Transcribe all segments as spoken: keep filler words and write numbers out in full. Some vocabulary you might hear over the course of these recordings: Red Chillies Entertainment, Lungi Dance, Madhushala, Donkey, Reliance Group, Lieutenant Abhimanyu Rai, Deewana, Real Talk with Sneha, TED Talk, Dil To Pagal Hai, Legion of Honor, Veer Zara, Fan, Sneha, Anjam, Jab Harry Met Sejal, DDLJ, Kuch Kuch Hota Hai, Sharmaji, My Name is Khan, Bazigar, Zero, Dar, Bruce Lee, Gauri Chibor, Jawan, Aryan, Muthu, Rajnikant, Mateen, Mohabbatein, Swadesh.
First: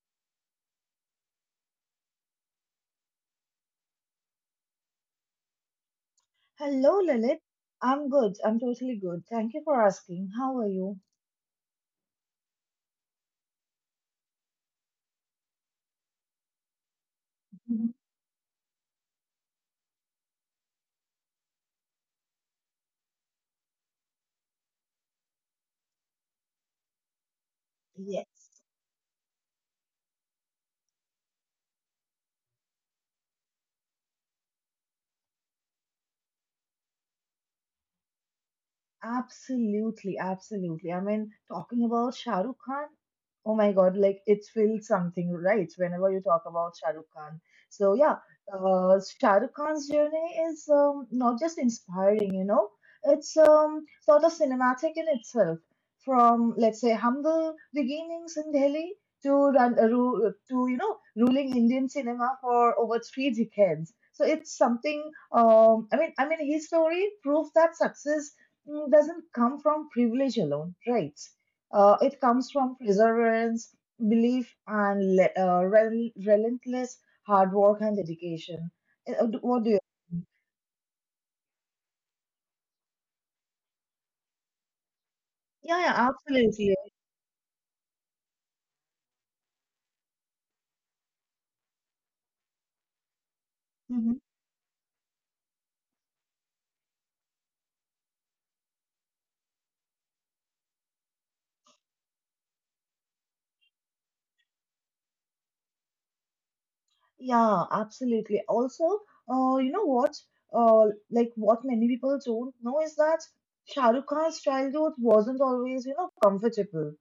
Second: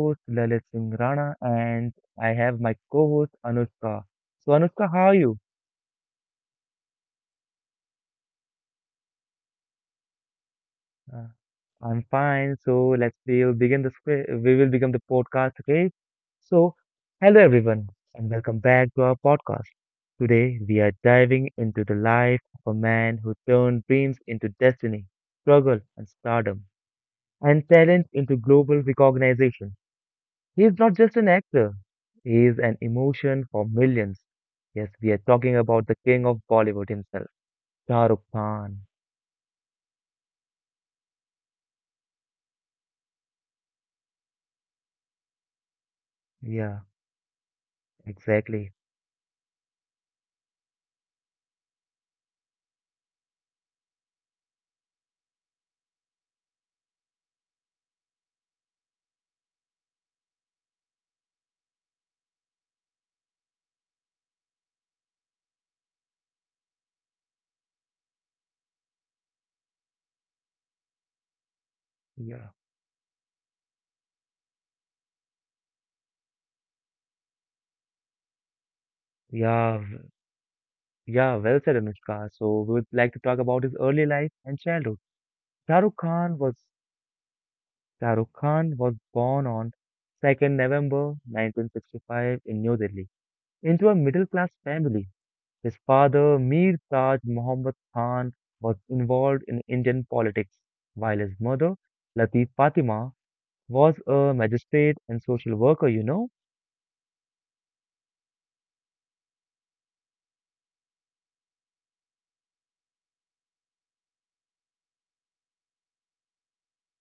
host Lalit Singh Rana, and I have my co host Anushka. So, Anushka, how are you? Hello, Lilith. I'm good. I'm totally good. Thank you for asking. How are you? Uh, I'm fine. So, let's we will begin the script, we will begin the podcast, okay? So, hello Mhm. everyone, and welcome back to our podcast. Today, we are diving into the life of a man who turned dreams into destiny, struggle and stardom, and talent into Yes. global recognition. He is not just an actor, he is an emotion for millions. Yes, we are talking about the king of Bollywood himself, Shah Rukh Khan. Absolutely, absolutely. I mean, talking about Shah Rukh Khan, oh my God, like it feels something, right? Whenever you talk about Yeah, Shah Rukh Khan. So yeah, exactly. uh, Shah Rukh Khan's journey is um, not just inspiring, you know, It's um, sort of cinematic in itself. From let's say humble beginnings in Delhi to run, uh, ru- to you know ruling Indian cinema for over three decades. So it's something. Um, I mean, I mean, his story proves that success mm, doesn't come from privilege alone, right? Uh, it Yeah, comes from perseverance, belief, and le- uh, rel- relentless hard work and dedication. Uh, d- What do yeah, you? w- yeah, well said, Anushka. So, we would like to talk about his early life and childhood. Shah Yeah, Rukh yeah, Khan was absolutely. Shah Rukh Khan was born on second of November nineteen sixty-five in New Delhi into a Mhm. middle class family. His father, Mir Taj Muhammad Khan, was involved in Indian politics, while his mother, Latif Fatima, was a magistrate and social worker, you know? Yeah, absolutely. Also, uh, you know what? Uh, like what many people don't know is that Shah Rukh Khan's childhood wasn't always, you know, comfortable.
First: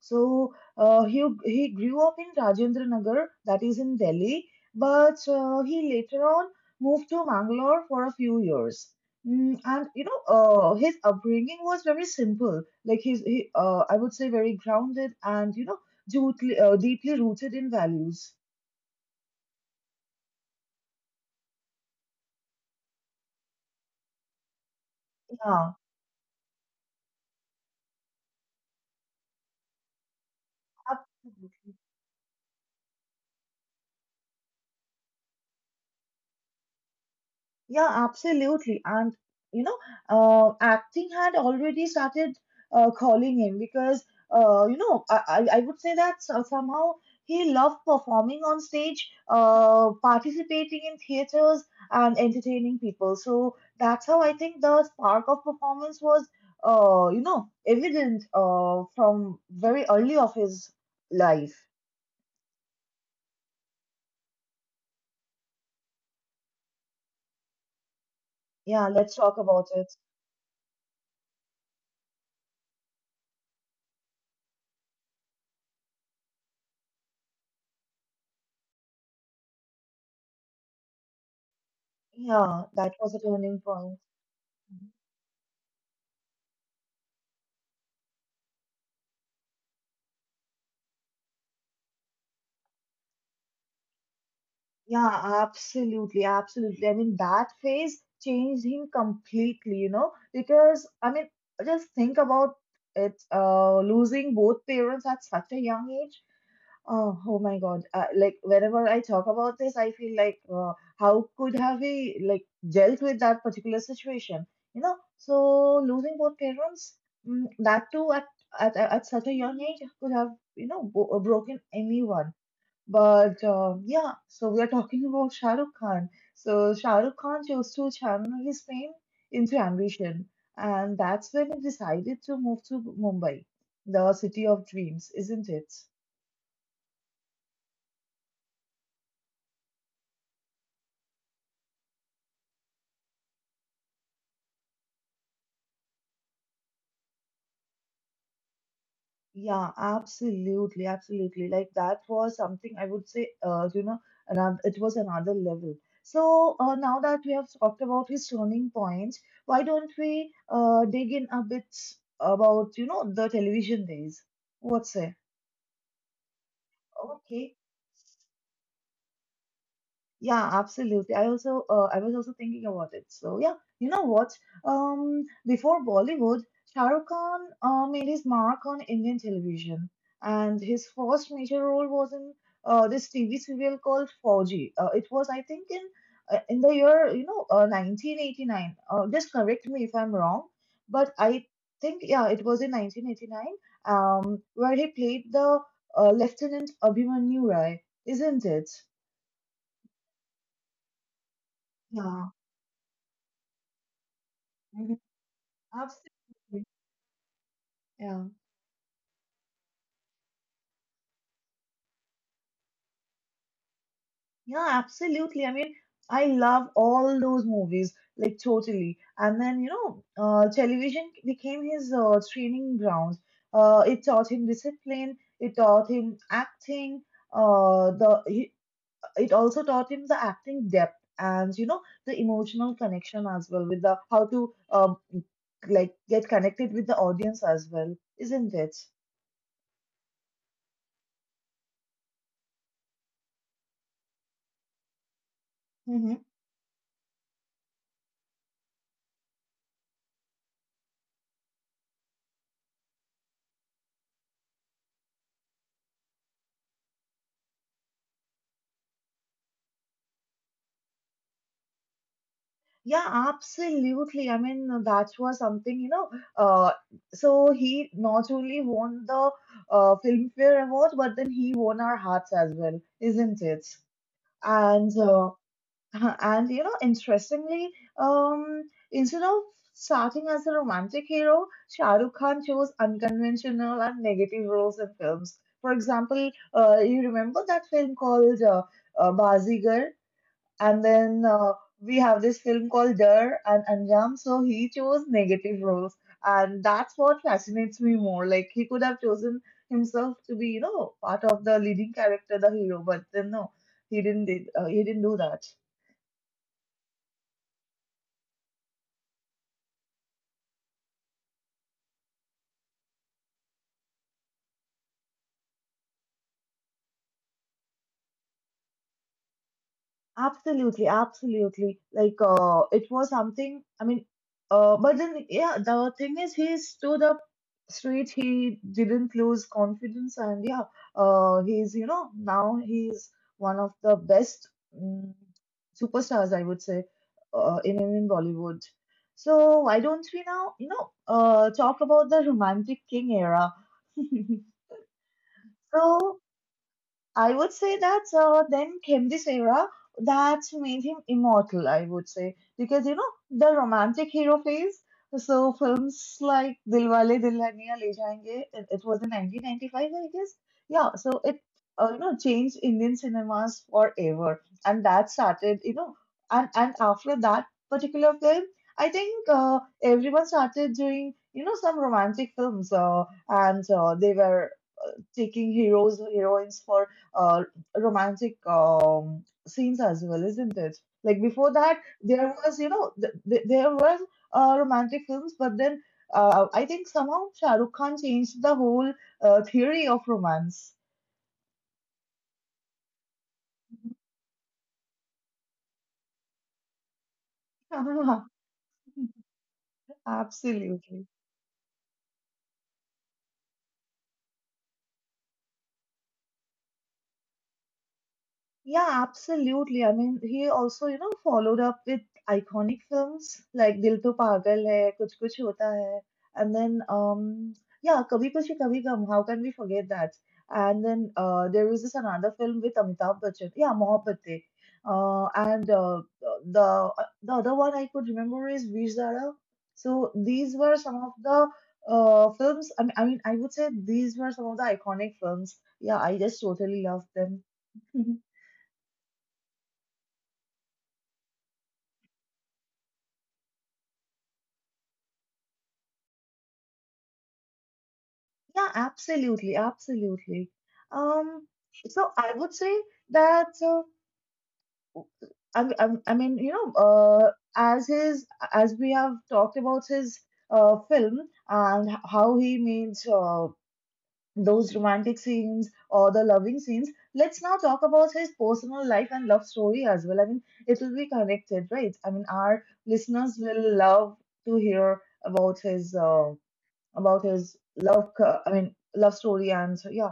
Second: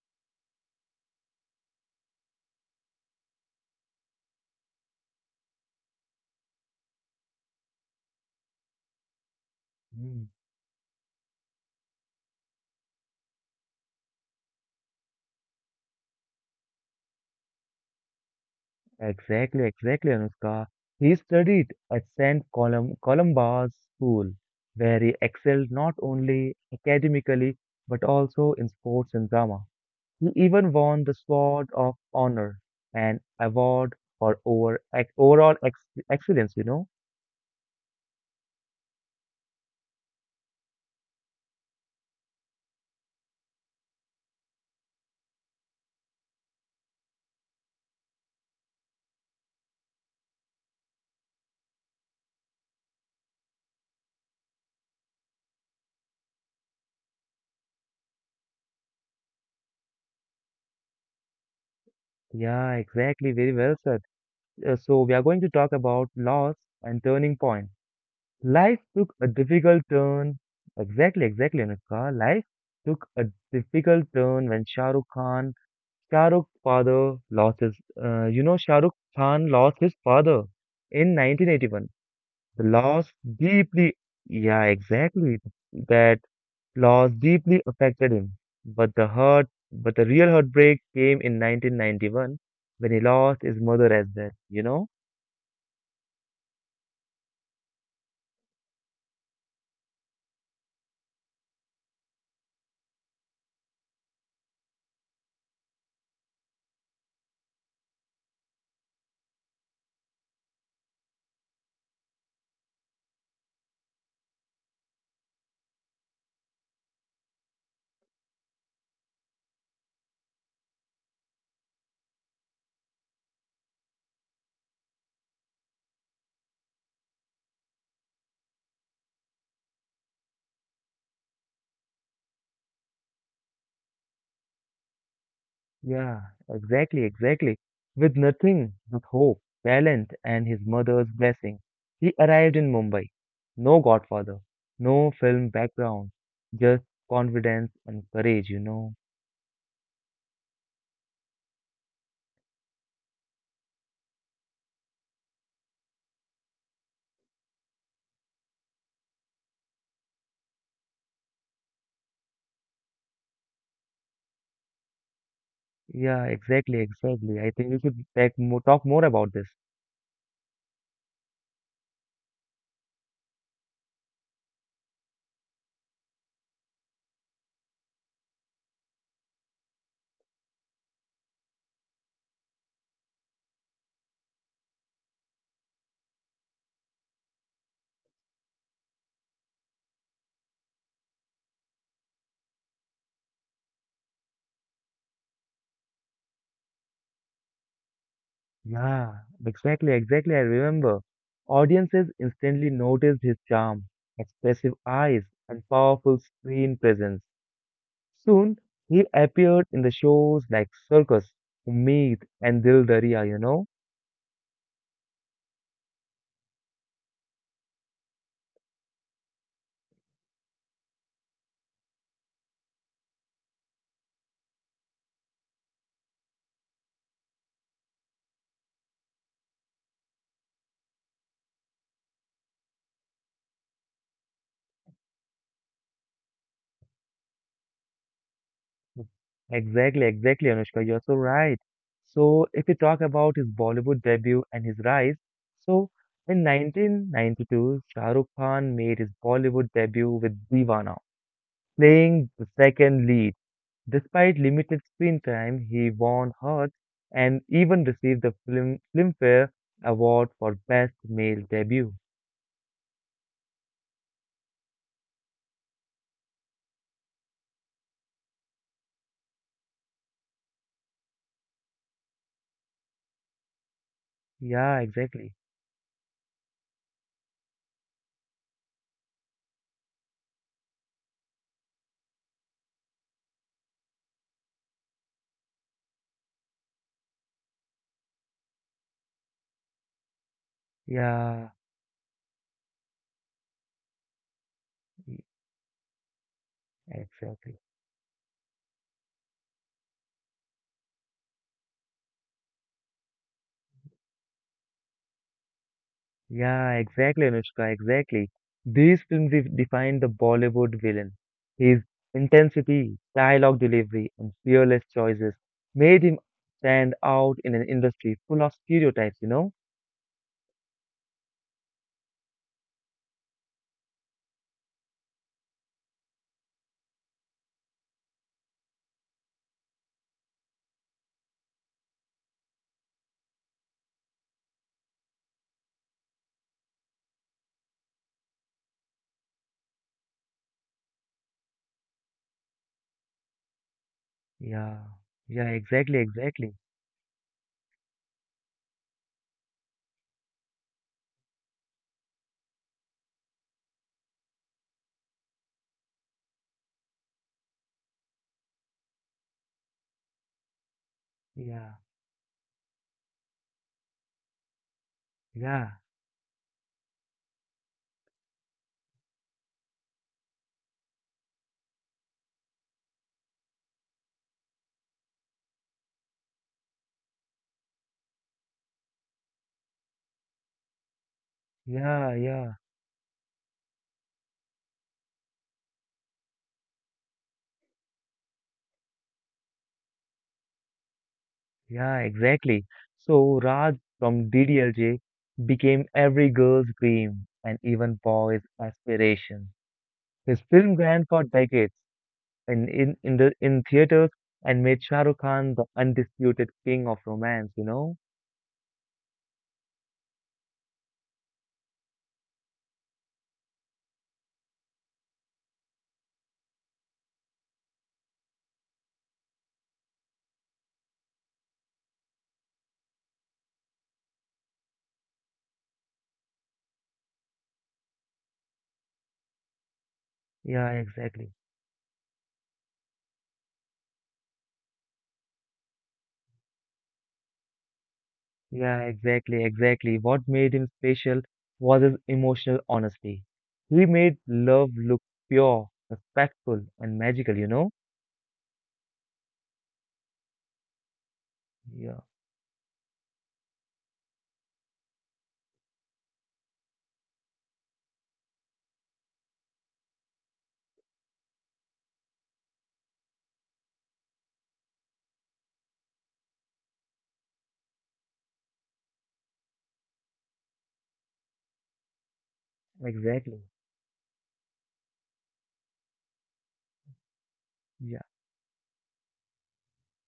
So uh, he he grew up in Rajendra Nagar, that is in Delhi, but uh, he later on moved to Mangalore for a few years. Mm, and you know, Mm. uh, his upbringing was very simple. Like he's, he, uh, I would say, very grounded and you know, deeply, uh, deeply rooted in values. Exactly, exactly, Anushka. He studied at Saint Colum Columba's School, where he Yeah, excelled not only academically but also in sports and drama. He even won the Sword absolutely. of Honor, an award for over, ex overall ex excellence, you know. Yeah, absolutely. And you know, uh, acting had already started uh, calling him because uh, you know I, I I would say that so- somehow he loved performing on stage, uh, participating in theaters and entertaining people. So that's how I think the spark of performance was, uh, you know, evident uh, from very early of his life. Yeah, exactly. Very well said. Uh, so we are going to talk about loss and turning point. Life Yeah, took let's a talk about difficult it. turn. Exactly, exactly, Anushka. Life took a difficult turn when Shah Rukh Khan, Shah Rukh's father lost his, uh, you know, Shah Rukh Khan lost his father in nineteen eighty-one. Yeah, The that loss was a turning deeply, point. yeah, exactly. That Law deeply affected him, but the hurt, but the real heartbreak came in nineteen ninety-one, when he lost his mother as well. You know? Yeah, absolutely, absolutely. I mean, that phase changed him completely, you know, because I mean, just think about it, uh, losing both parents at such a young age. Oh, oh my God. Uh, like, whenever I talk about this, I feel like, uh, how could have he like dealt with that particular situation, you know? So losing both parents, mm, that too at, at at such a young age could have, you know, bo broken anyone but um, yeah, so we are talking about Shah Rukh Khan. So Shah Rukh Khan chose to channel his pain into ambition, and that's when he decided to move to Mumbai, the city of dreams, isn't it? Yeah, exactly, exactly. With nothing but hope, talent, and his mother's blessing, he arrived in Mumbai. No godfather, no film background, just confidence and courage. You know? Yeah, absolutely, absolutely. Like that was something I would say, uh, you know, another, it was another level. So uh, now that we have talked about his turning point, why don't we uh, dig in a bit about, you know, the television days? What's it? Yeah, exactly, exactly. I Okay, think we should talk more, talk more about this. yeah, absolutely. I also uh, I was also thinking about it. So yeah, you know what? Um, before Bollywood, Shah Rukh Khan uh, made his mark on Indian television, and his first major role was in uh, this T V serial called Fauji. Uh, it was, I think, in uh, in the year you know uh, nineteen eighty-nine. Uh, just correct me if I'm wrong, but I think yeah, it was in nineteen eighty-nine. Um, where he played the uh, Lieutenant Abhimanyu Rai, isn't it? Yeah, exactly, exactly. I remember. Audiences Yeah. instantly noticed his charm, expressive eyes, and powerful Absolutely. screen presence. Yeah. Soon, he appeared in the shows like Circus, Ummeed, and Dil Dariya, you know? Yeah, absolutely. I mean, I love all those movies, like totally. And then, you know, uh, television became his uh, training ground. Uh, it taught him discipline, it taught him acting, uh, the he, it also taught him the acting depth and, you know, the emotional connection as well with the how to um, like get connected with the audience as well, isn't it? Exactly, exactly, Anushka, you're so right. So, if we talk about his Bollywood debut and his rise, so Mm-hmm. in nineteen ninety-two, Shah Rukh Khan made his Bollywood debut with Deewana, playing the second lead. Despite limited screen time, he won hearts and even received the film, Filmfare Award for Best Male Debut. Yeah, absolutely. I mean, that was something, you know. Uh, so he not only won the uh, Filmfare Award, but then he won our hearts as well, isn't it? Yeah, And uh, exactly. and you know, interestingly, um, instead of starting as a romantic hero, Shah Rukh Khan chose unconventional and negative roles in films. For example, uh, you remember that film called uh, uh, Bazigar? And then Yeah, uh, we have this film called Dar and Anjam. So he chose e- negative roles. And that's what exactly. fascinates me more. Like he could have chosen himself to be, you know, part of the leading character, the hero, but then no, he didn't did, uh, he didn't do that. Yeah, exactly, Anushka, exactly. These films de- define the Bollywood villain. His intensity, dialogue delivery, and fearless choices made him stand out in an industry full of stereotypes, you know? Absolutely, absolutely. Like, uh, it was something, I mean, uh, but then, yeah, the thing is, he stood up straight. He didn't lose confidence. And yeah, uh, he's, you know, now he's one of the best mm superstars, I would say, uh, in, in Bollywood. So why don't we now, you know, uh, talk about the Romantic King era? Yeah, yeah, exactly, So exactly. I would say that uh, then came this era that made him immortal, I would say. Because, you know, the romantic hero phase. So films like Dilwale Dulhaniya Le Jayenge, it, it was in nineteen ninety-five, I guess. Yeah, so it, Yeah, uh, you know, changed Indian cinemas forever. And that started, you yeah, know, and, and after that particular film, I think uh, everyone started doing, you know, some romantic films. Uh, and uh, they were taking heroes heroines for uh, romantic um, scenes as well, isn't it? Like before that, yeah, there yeah. was you know th- th- there was uh, romantic films, but then uh, I think somehow Shah Rukh Khan changed the whole uh, theory of romance. Yeah, exactly. So Raj from D D L J became every girl's dream and even boy's aspiration. His film Absolutely. ran for decades in in in the in theaters and made Shah Rukh Khan the undisputed king of romance, you know? Yeah, absolutely. I mean, he also, you know, followed up with iconic films like Dil To Pagal Hai, Kuch Kuch Hota Hai, and then, um, yeah, Kabhi Kushi Kabhi Gum. How can we forget that? And then uh, there was this another film with Amitabh Bachchan. Yeah, Mohabbatein. Uh, and uh, the the other one I could remember is Veer Zara. So these were Yeah, some of exactly. the uh, films. I mean, I mean, I would say these were some of the iconic films. Yeah, I just totally loved them. Yeah, exactly, exactly. What made him special was his emotional honesty. He made love look pure, respectful, and magical, you know? Yeah, absolutely, absolutely. Um, Yeah, so I would say that uh, I, I, I mean, you know, uh, as his as we have talked about his uh, film and h- how he means uh, those romantic scenes or the loving scenes, let's now talk about his personal life and love story as well. I mean, it will be connected, right? I mean, our listeners exactly. will love to hear about his uh, about his Yeah. love. co- I mean, love story and yeah.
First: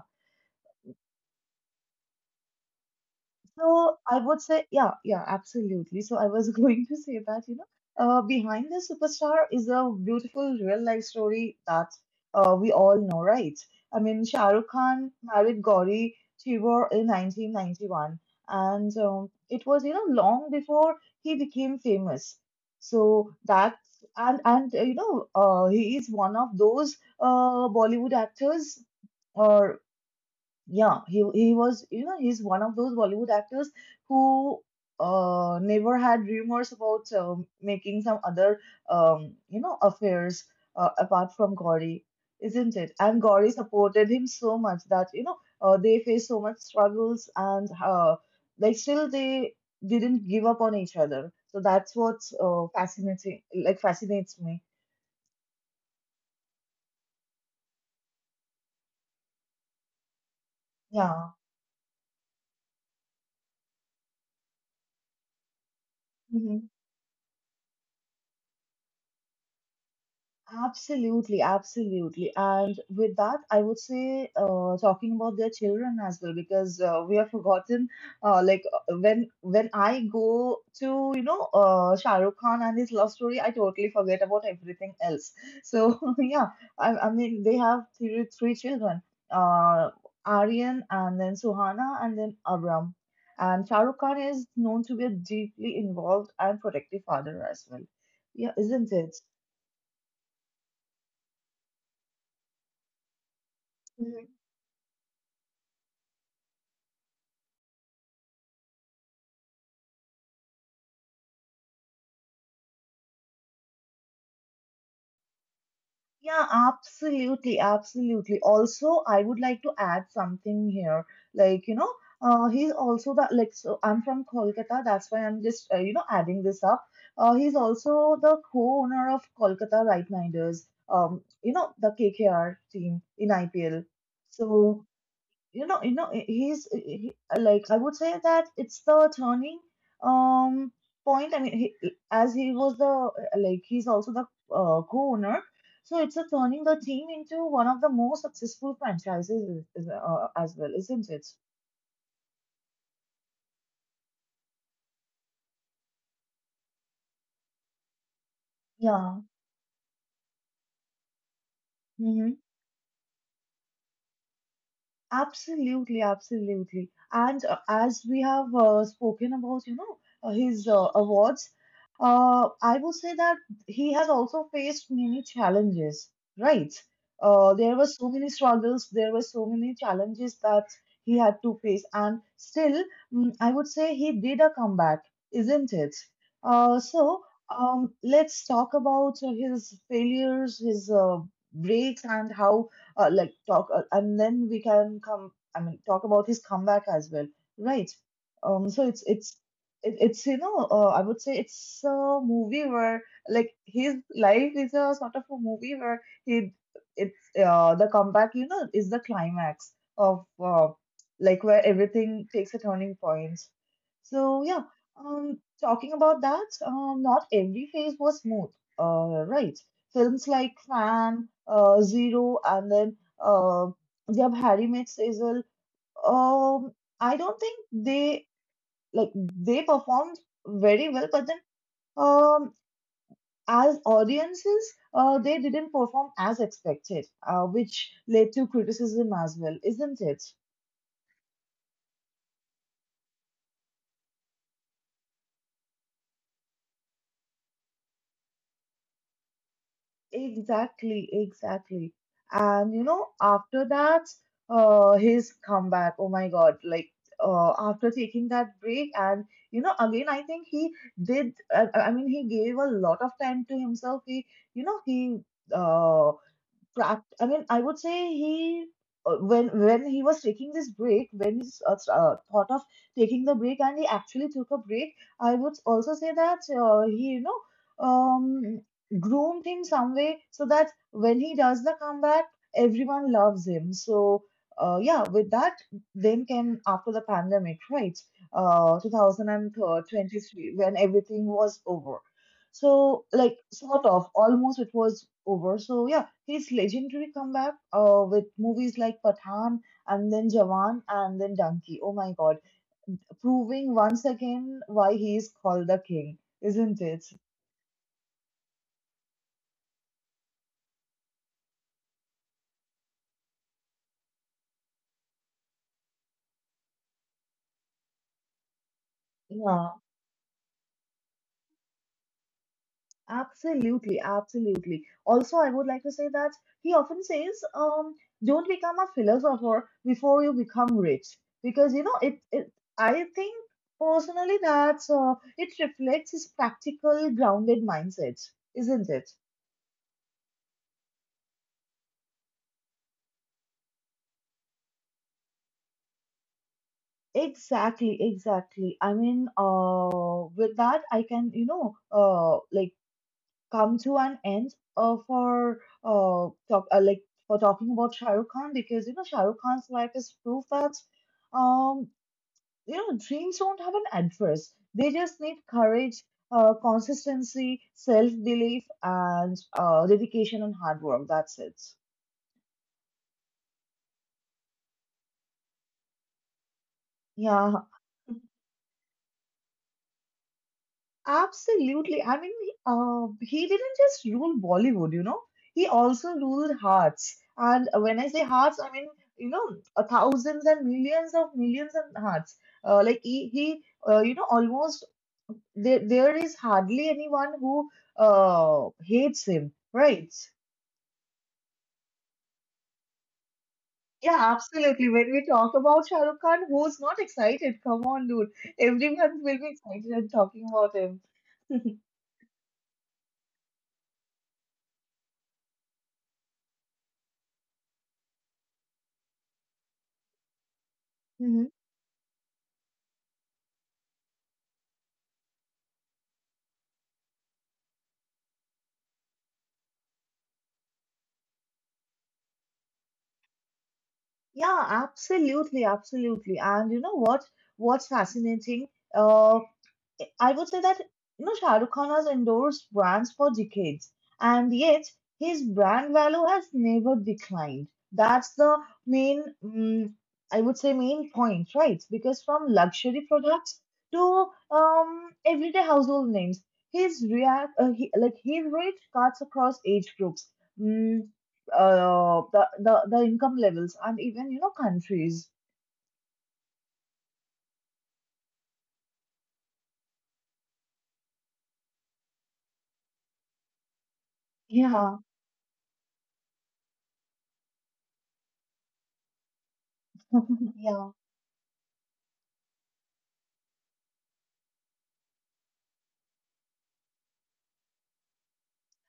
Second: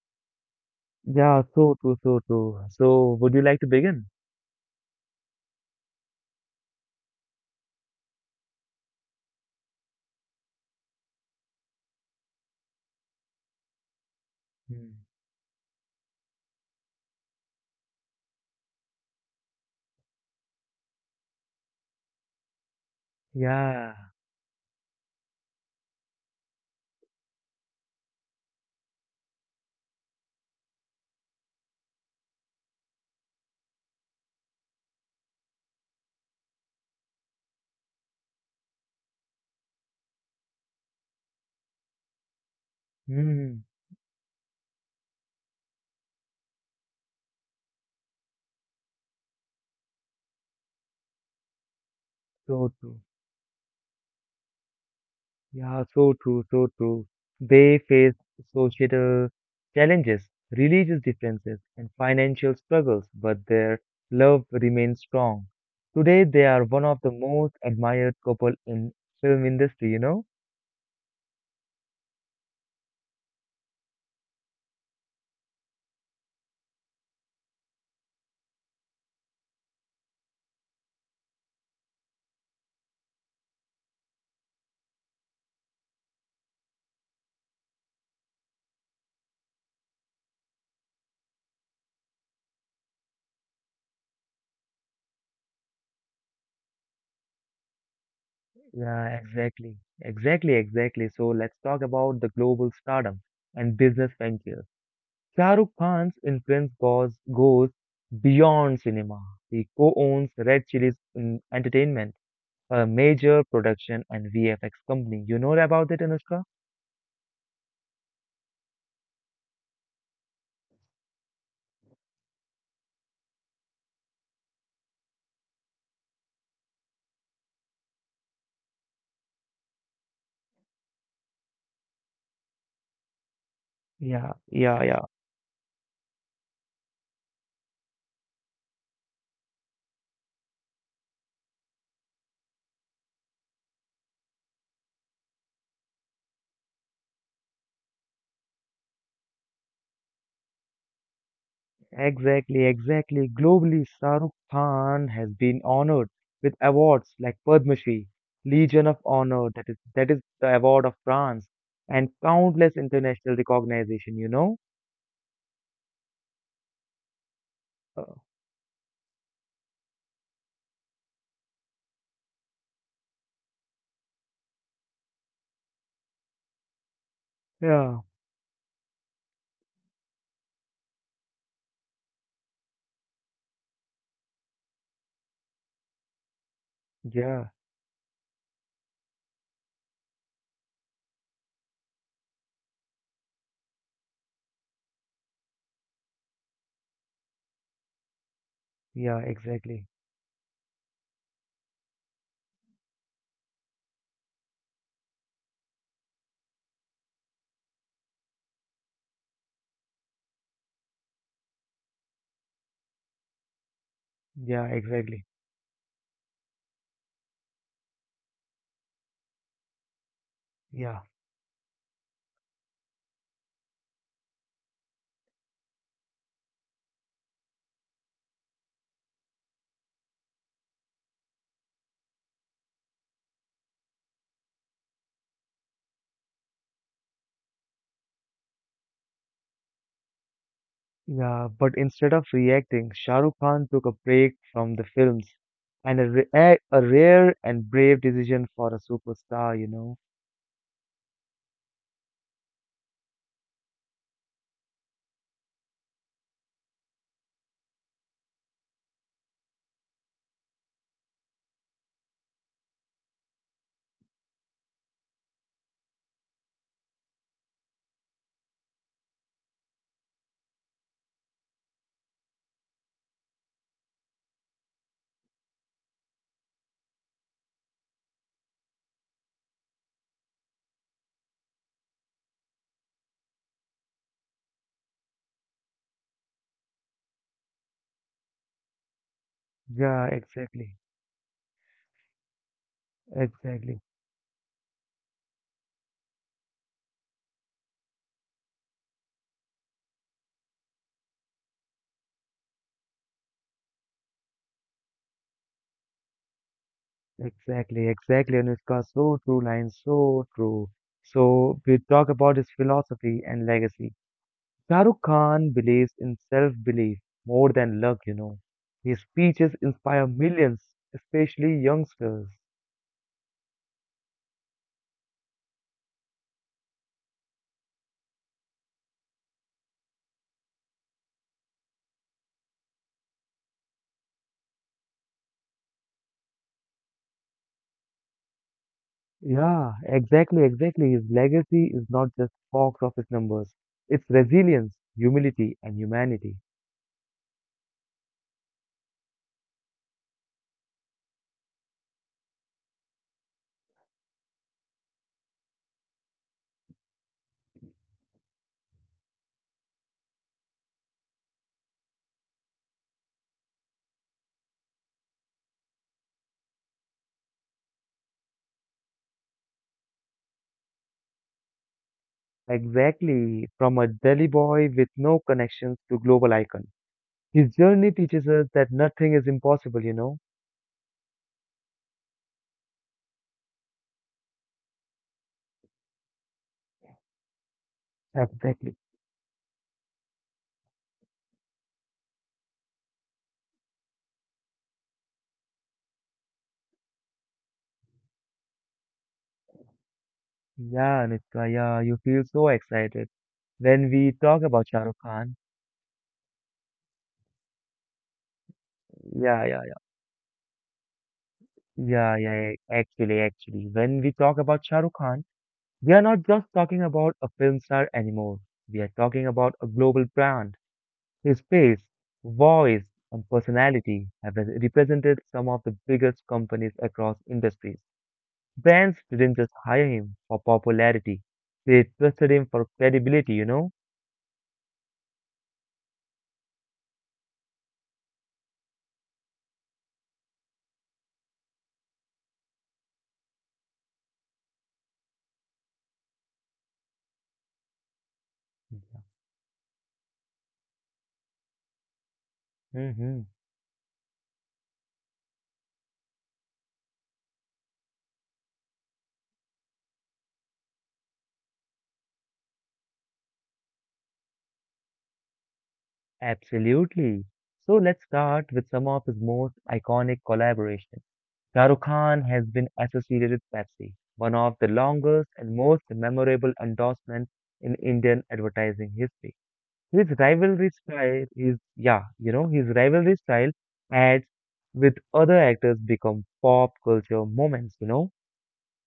Yeah, so true, so true. So, would you like to So begin? I would say, yeah, yeah, absolutely. So I was going to say that, you know, uh, behind the superstar is a beautiful real life story that uh, we all know, right? I mean, Shah Rukh Hmm. Khan married Gauri Chibor in nineteen ninety-one, and um, it was, you know, long before he became famous. So that Yeah, and and uh, you know, uh, he is one of those uh, Bollywood actors or yeah, he he was, you know, he's one of those Bollywood actors who uh never had rumors about um making some other um you know affairs uh, apart from Gauri, isn't it? And Gauri mm, supported him so much that you know uh, they faced so much struggles and uh, like still they didn't give up on each other. So that's what's uh, so true. fascinating like fascinates me. Yeah, so true, so true. They face societal challenges, religious Yeah. differences, and financial struggles, but their love remains strong. Today, they are Mm-hmm. one of the most admired couple in film industry, you know? Absolutely, absolutely. And with that, I would say uh, talking about their children as well, because uh, we have forgotten, uh, like uh, when when I go to you know uh, Shah Rukh Khan and his love story, I totally forget about everything else. So yeah, I, I mean they have three, three children, uh, Aryan and then Suhana and then Abram. And Shah Rukh Khan is known to be a deeply involved and protective father as well. Yeah, isn't Yeah, it? exactly. Exactly, exactly. So let's talk about the global stardom and business ventures. Shah Rukh Khan's influence goes, goes beyond cinema. He co-owns Red Chillies mm, Entertainment, a major production and V F X company. You know about it, Anushka? Yeah, absolutely, absolutely. Also, I would like to add something here. Like, you know, uh, he's also the like. So I'm from Kolkata. That's why I'm just uh, you know adding this up. Uh, he's also the co-owner of Kolkata Right Niders. Um, you know the K K R team in I P L. Yeah, yeah, So yeah. you know you know he's he, like I would say that it's the turning um point I mean he, as he was the like he's also the uh, co-owner so it's a turning the team into one of the most successful franchises uh, as well isn't it. Exactly, exactly. Globally, Shah Rukh Khan has been honored with awards like Padma Shri, Legion of Yeah. Honor, that is that is the award of France, and Mhm. countless international recognition, you know? Absolutely, absolutely. And uh, Uh, as we have uh, spoken about, you know, uh, his uh, awards, uh, I would say that he has also faced many challenges, right? Uh, there were yeah, so many struggles, there were so many challenges that he had to face, and still, mm, I would say he did a comeback, isn't it? Uh, so, yeah, um, let's talk about uh, his failures, his uh, breaks, and how uh, like talk, uh, and then we can come. I mean, talk about his comeback as well, right? Um, so it's yeah, it's exactly. it, it's you know, uh, I would say it's a movie where like his life is a sort of a movie where he it's uh, the comeback, you know, is the climax of uh, like where everything takes a turning point. So yeah, Yeah, exactly. Um, talking about that, um, not every phase was smooth. Uh, right, films like Yeah. Fan, uh, Zero, and then uh, Jab Harry Met Sejal. um, I don't think they like they performed very well, but then, um, as audiences, uh, they didn't perform as expected, uh, which led to criticism as well, isn't it? Yeah, but instead of reacting, Shah Rukh Khan took a break from the films, and a, ra- eh, a rare and brave decision for a superstar, you know. Exactly, exactly. And you know, after that, uh, his comeback. Oh my God! Like, uh, after taking that break, and you know, again, I think he did. Uh, I mean, he gave a lot of time to himself. He, you know, he uh prac- I mean, I would say he uh, when when he was taking this break, when he uh, uh, thought of taking the break, and he actually took a break, I would also say that uh, he you know, um, groomed him some way so that when he does the comeback, everyone loves him. So, uh, yeah, with that, then came after the pandemic, right? Uh, Yeah, twenty twenty-three, exactly. when everything was over. So like, Exactly. sort of, almost it was over. So yeah, his legendary comeback uh, with movies like Pathan and then Jawan and then Donkey. Oh my God, proving once again why he is called the king, isn't it? Exactly. Exactly. Anushka, so true line, so true. So we talk about his philosophy and legacy. Shah Rukh Khan believes in self-belief more than luck, you know. His speeches Yeah, inspire millions, especially youngsters. absolutely, absolutely. Also, I would like to say that he often says, um, "Don't become a philosopher before you become rich," because you know it. It I think personally that uh, it reflects his practical, grounded mindset, isn't it? Yeah, exactly, exactly. His legacy is not just box office numbers. It's resilience, humility, and humanity. Exactly, exactly. I mean, uh, with that, I can, you know, uh, like come to an end uh, for uh, talk, uh, like for talking about Shah Rukh Khan, because you know Shah Rukh Khan's life is proof that, um, you know, dreams don't have an address. They just need courage, uh, consistency, self-belief, and uh, dedication and hard work. That's it. Exactly. From a Delhi boy with no connections to global icon. His Yeah. journey teaches us that nothing is impossible, you know? Absolutely. I mean, uh, he didn't just rule Bollywood, you know, he also ruled hearts. And when I say hearts, I Exactly. mean, you know, uh, thousands and millions of millions of hearts. Uh, like he, he uh, you know, almost there, there is hardly anyone who uh, hates him, right? Yeah, Nitka, yeah, you feel so excited when we Yeah, talk about Shah absolutely. Rukh When we Khan. talk about Shah Rukh Khan, who's not excited? Come on, dude. Everyone will Yeah, be yeah, yeah. excited and talking about him. Yeah, yeah, yeah, actually, actually. When we talk about Shah Rukh Khan, we are not just talking about a film star anymore. We are talking about a global brand. His face, voice, and personality have represented some of the biggest companies across industries. Brands didn't just hire him for popularity, they trusted him for credibility, you know? Yeah, absolutely, absolutely. And you know what? What's fascinating, uh, I would say that you know Shah Rukh Khan has endorsed brands for decades, and yet his brand value has never declined. That's the main, mm I would say, main point, right? Because from luxury Hmm. products to, um, everyday household names, his react uh, he, like his reach cuts across age groups, mm, uh, the, the the income levels, and even you know countries. Absolutely. So let's start with some of his most iconic collaborations. Shah Rukh Khan has been associated with Pepsi, one of the Yeah. longest and most memorable endorsements in Indian advertising history. His rivalry Yeah. style is, yeah, you know, his rivalry style adds with other actors become pop culture moments, you know?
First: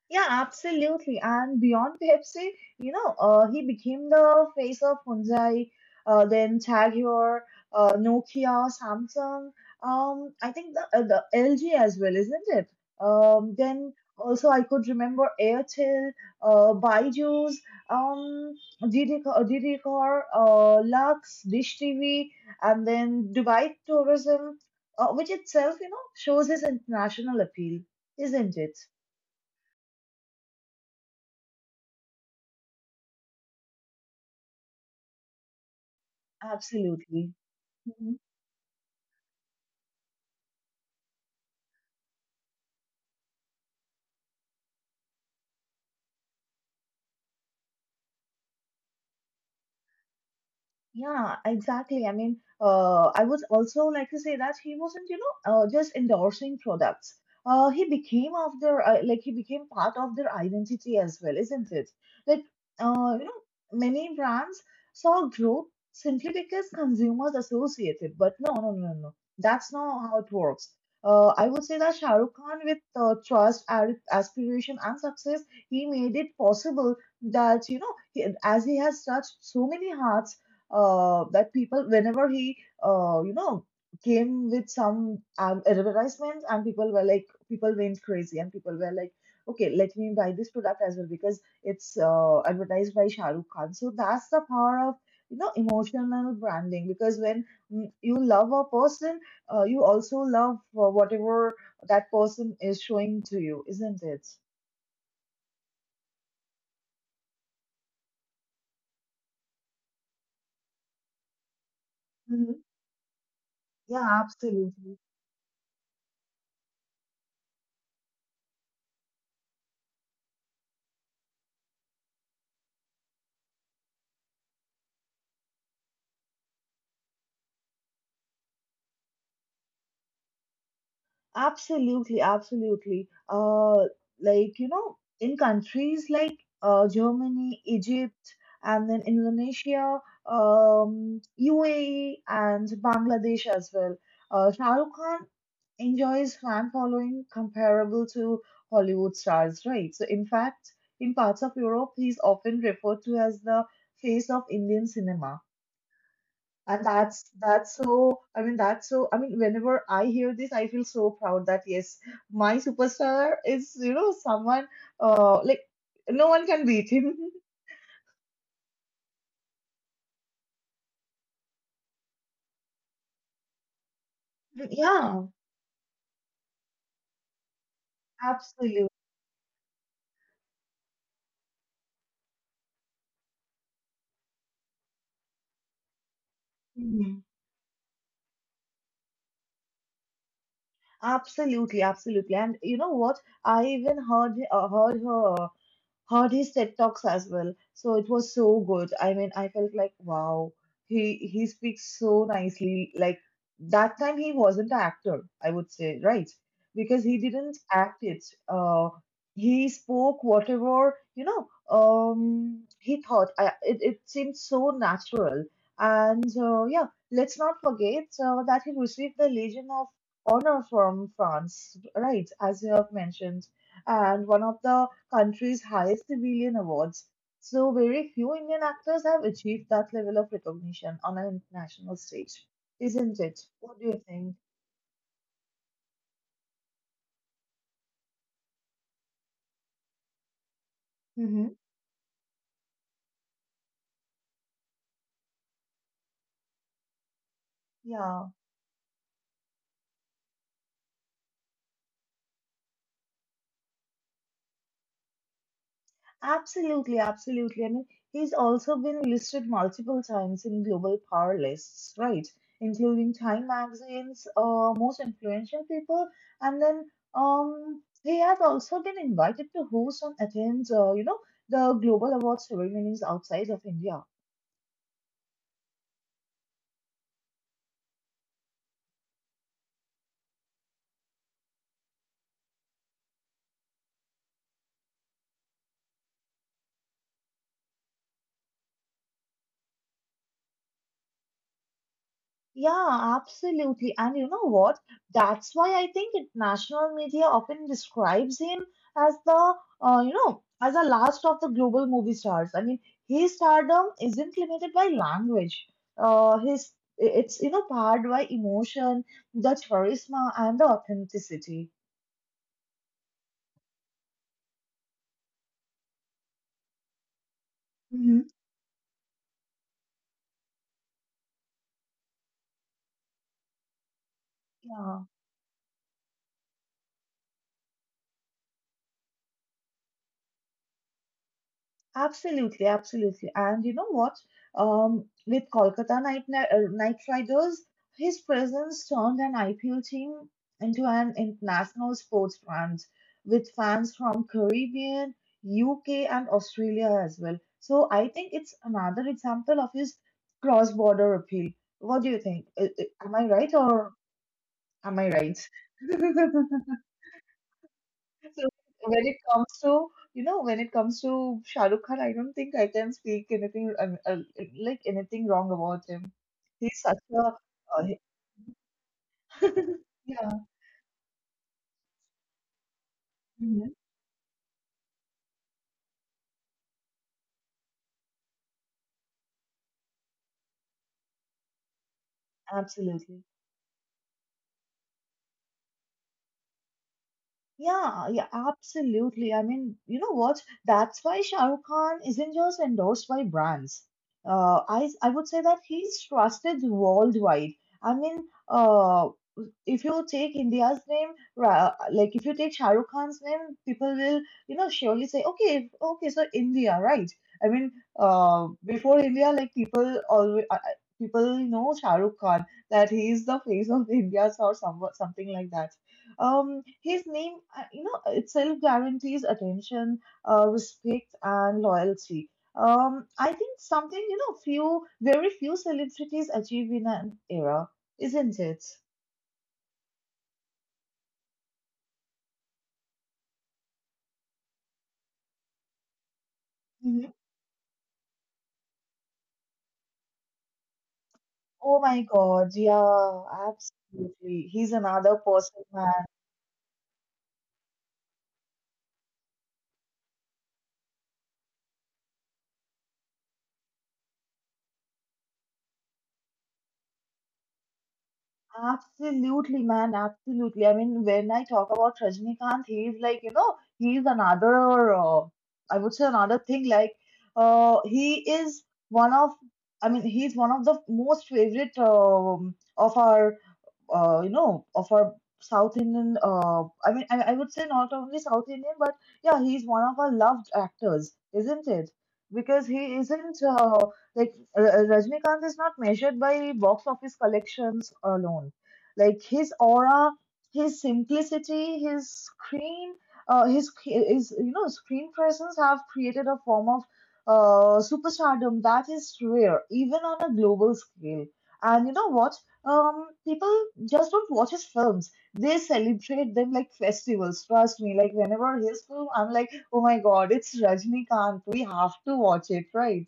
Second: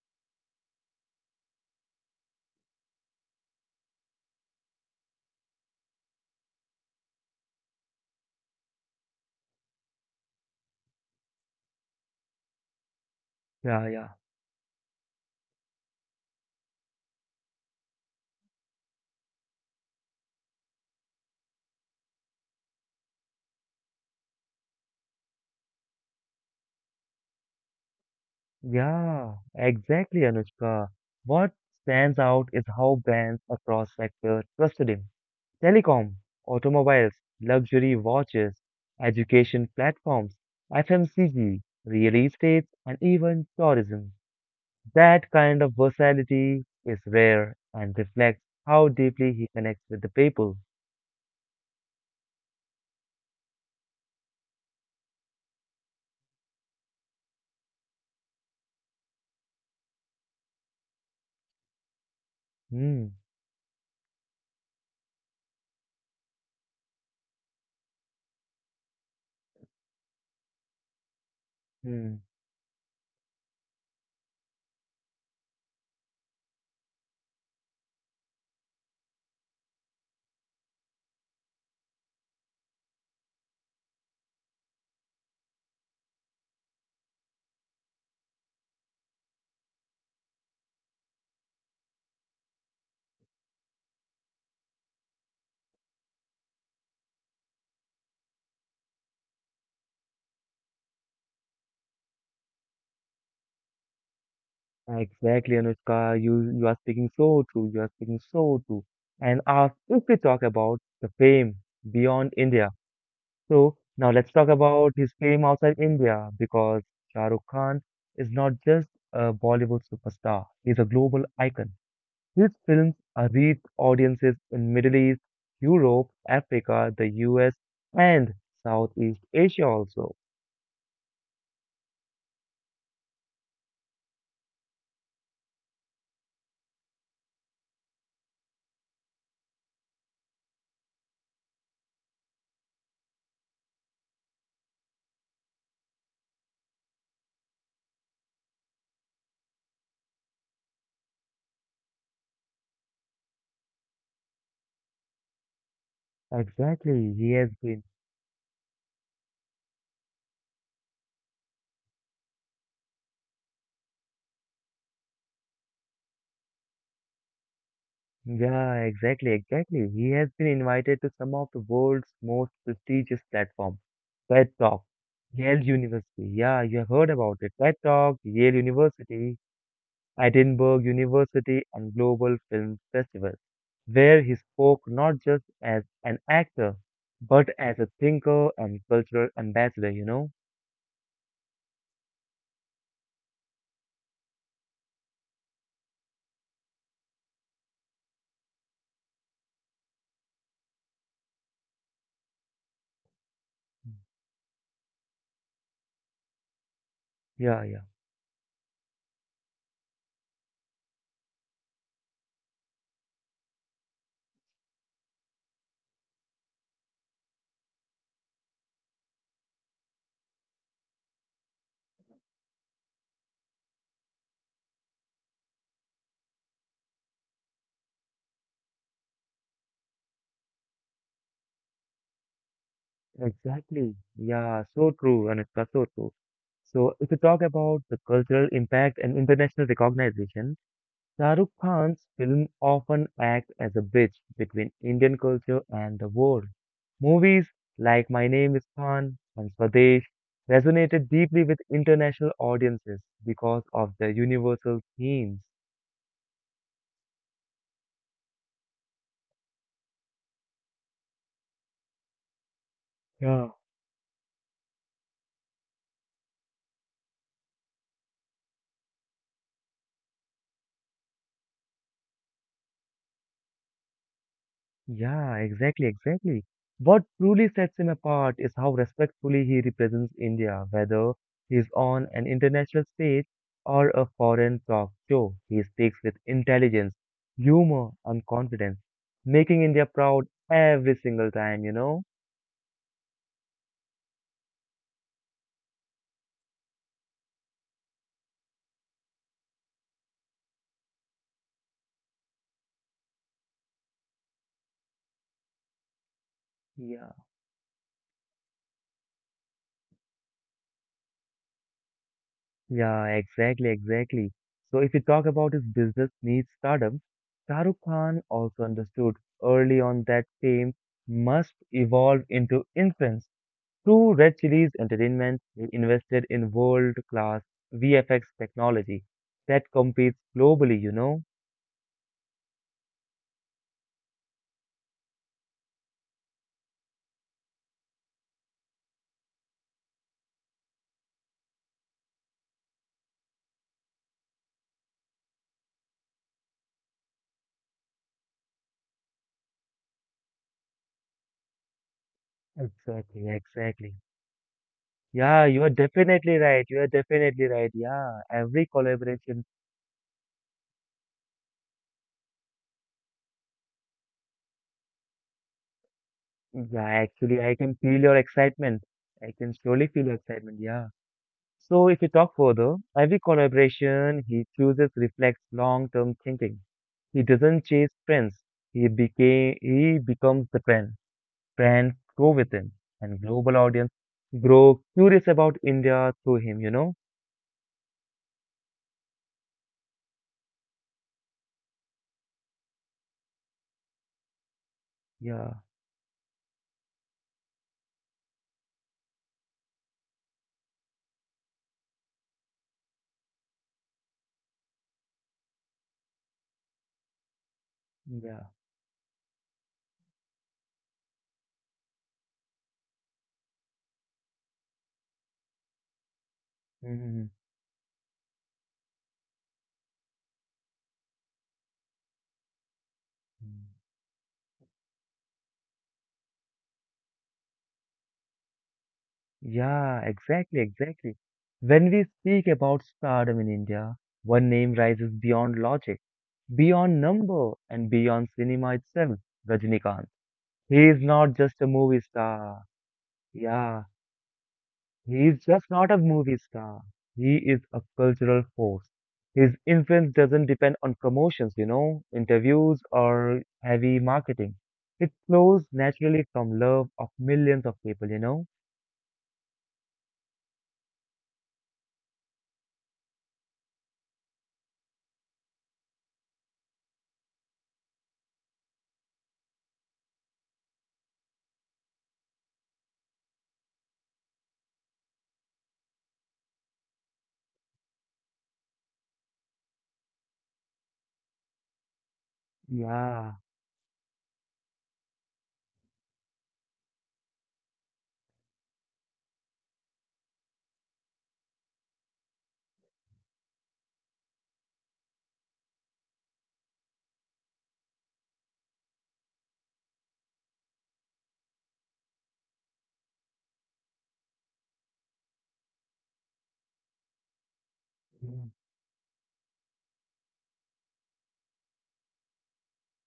Yeah, absolutely. And beyond Pepsi, you know, uh, he became the face of Hyundai, uh, then Tag Heuer, uh, Nokia, Samsung. Um, I think the, uh, the L G as well, isn't it? Um, Yeah, Then yeah. also I could remember Airtel, uh, Byju's, um, Didcor, uh, Lux, Dish T V, and then Dubai Tourism, uh, which itself, you know, shows his international appeal, isn't it? Yeah, exactly, Anushka. What stands out is how brands across sectors trusted him. Telecom, automobiles, Absolutely. luxury Mhm. watches, education platforms, F M C G, real estate, and even tourism. That kind of versatility is rare and reflects how deeply he connects with the people. Yeah, exactly. I mean, uh, I would also like to say that he wasn't, you know, uh, just endorsing products. Uh, he became of their, uh, like he became part of their identity as well, isn't it? Like, Hmm. uh, you know, many brands saw growth simply because consumers associated, but no, no, no, no, no. That's not how it works. Uh, I would say that Shah Hmm. Rukh Khan, with uh, trust, ar- aspiration, and success, he made it possible that, you know, he, as he has touched so many hearts, uh, that people, whenever he uh, you know came with some, um, advertisements, and people were like, people went crazy, and people were like, okay, let me buy this product as well, because it's uh, advertised by Shah Rukh Khan. So that's the power of you know emotional branding, because when, mm, you love a person, uh, you also love uh, whatever that person is showing to you, isn't it? Exactly, Anushka. You you are speaking so true. You are speaking so true. And ask if we talk about the fame beyond Mhm. India. So now Yeah, let's talk about absolutely. his fame outside India, because Shah Rukh Khan is not just a Bollywood superstar. He's a global icon. His films are reached audiences in Middle East, Europe, Africa, the U S, and Southeast Asia also. Absolutely, absolutely. Uh, like, you know, in countries like uh, Germany, Egypt, and then Indonesia, um, U A E, and Bangladesh as well, uh, Shah Rukh Khan enjoys fan following comparable to Hollywood stars, right? So, in fact, in parts of Europe, he's often referred to as the face of Indian cinema, and Exactly, he that's has that's been. so i mean that's, so I mean, whenever I hear this, I feel so proud that yes, my superstar is, you know, someone uh like no one can beat him. Yeah, exactly, exactly. He has been invited to some of the world's most prestigious platforms. TED Talk, Yeah, Yale University. Yeah, you have heard about it. TED Talk, Yale absolutely. University, Edinburgh University, and Global Film Festival, where he spoke not just as an actor, Mhm. but as a thinker and cultural ambassador, you know? Absolutely, absolutely. And you know what? I even heard uh, heard her heard his TED Talks as well. So it was so good. I mean, I felt like, wow, he he speaks so nicely. Like, that time he wasn't an actor, I would say, right? Because he didn't Yeah, yeah, act it. Uh, he spoke whatever, you know, um, he thought. I, it, it seemed so natural. And uh, yeah, let's not forget uh, that he received the Legion of Honor from France, right? As you have mentioned, and one of the country's highest civilian awards, so very few Indian actors have achieved that level of recognition on an international stage, isn't it? What do exactly. you think? Yeah, so true, Anushka, so true. So, if you talk about the cultural impact and international recognition, Mm-hmm. Shahrukh Khan's films often act as a bridge between Indian culture and the world. Movies like My Yeah, Name is Khan and Swadesh resonated deeply with international audiences because of their universal themes. absolutely, absolutely. I mean, he's also been listed multiple times in global power lists, right? Including Time Magazine's uh, most influential people, and then, um, he has also been invited to host and attend, uh, you know, the global award ceremonies outside of India. Yeah, exactly, exactly. What truly sets him apart is how respectfully he represents India, whether he's on an international stage or a foreign talk show. He speaks with intelligence, humor, and confidence, making India proud every single time, you know? Yeah, absolutely. And you know what? That's why I think it, national media often describes him as the, uh, you know, as the last of the global movie stars. I mean, his stardom isn't limited by language. Uh, his Yeah. It's, you know, powered by emotion, the charisma, and the authenticity. Yeah, exactly, exactly. So if you talk about his business needs stardom, Shah Rukh Khan Hmm. also understood early on that fame must evolve into influence. Through Red Chillies Yeah. Entertainment, we invested in world-class V F X technology that competes globally, you know? Absolutely, absolutely. And you know what? Um, with Kolkata Knight Ni- uh, Knight Riders, his presence turned an I P L team into an international sports brand with fans from Caribbean, U K, and Australia as well. So I think it's another example of his cross-border appeal. What do you think? Uh, uh, Am I Exactly, right or exactly. am I Yeah, right? you are definitely right. You are definitely right. Yeah, So every when it collaboration. comes to, you know, when it comes to Shah Rukh Khan, I don't think I can speak anything um, uh, like anything wrong about him. He's Yeah, such a actually, I can uh, feel he- your excitement. I can surely feel your yeah, excitement. Yeah. So, if you talk further, every mhm, collaboration he chooses reflects long-term thinking. He doesn't chase trends. He became he becomes the trend. Friends grow with him, and absolutely. global audience grow curious about India through him, you know? Yeah, yeah, absolutely. I mean, you know what? That's why Shah Rukh Khan isn't just endorsed by brands. Uh, I I would say Yeah, that he's trusted worldwide. I mean, uh, if you take India's name, ra- like if you take Shah Rukh Khan's name, people will, you know, surely say, okay, okay, so India, right? I mean, yeah. uh, before India, like people always people know Shah Rukh Khan, that he is the face of India or some something like that. Um, his Hmm. name, uh, you know, itself guarantees attention, uh, respect, and loyalty. Um, I think something, you know, few, very few celebrities achieve in an era, isn't it? Yeah, exactly, exactly. When we speak about stardom in India, one name rises beyond logic, beyond Mhm. number, and beyond cinema itself: Rajinikanth. He is not just a Oh my movie God, star. yeah, Yeah, absolutely. He's another he is person. just not a movie star. He is a cultural force. His influence doesn't depend on promotions, you know, interviews or heavy marketing. It flows naturally from love of millions of people, you know? Absolutely, man. Absolutely. I mean, when I talk about Rajnikant, he's like, you know, he's another, uh, I would say another thing. Like, uh, he is one of, I mean, he's one of the most favorite, um, of our uh, you know, of our South Indian. Uh, I mean, I, I would say not only South Indian, but yeah, he's one of our loved actors, isn't it? Because he Yeah. isn't uh, like uh, Rajnikant is not measured by box office collections alone. Like his aura, his simplicity, his screen, uh, his his you know screen presence have created a form of uh, superstardom that is rare even on a global scale. And you know what? Um, people just don't watch his films. They celebrate them like festivals. Trust me. Like whenever his film, I'm like, oh my God, it's Rajnikant. We have to watch it, right?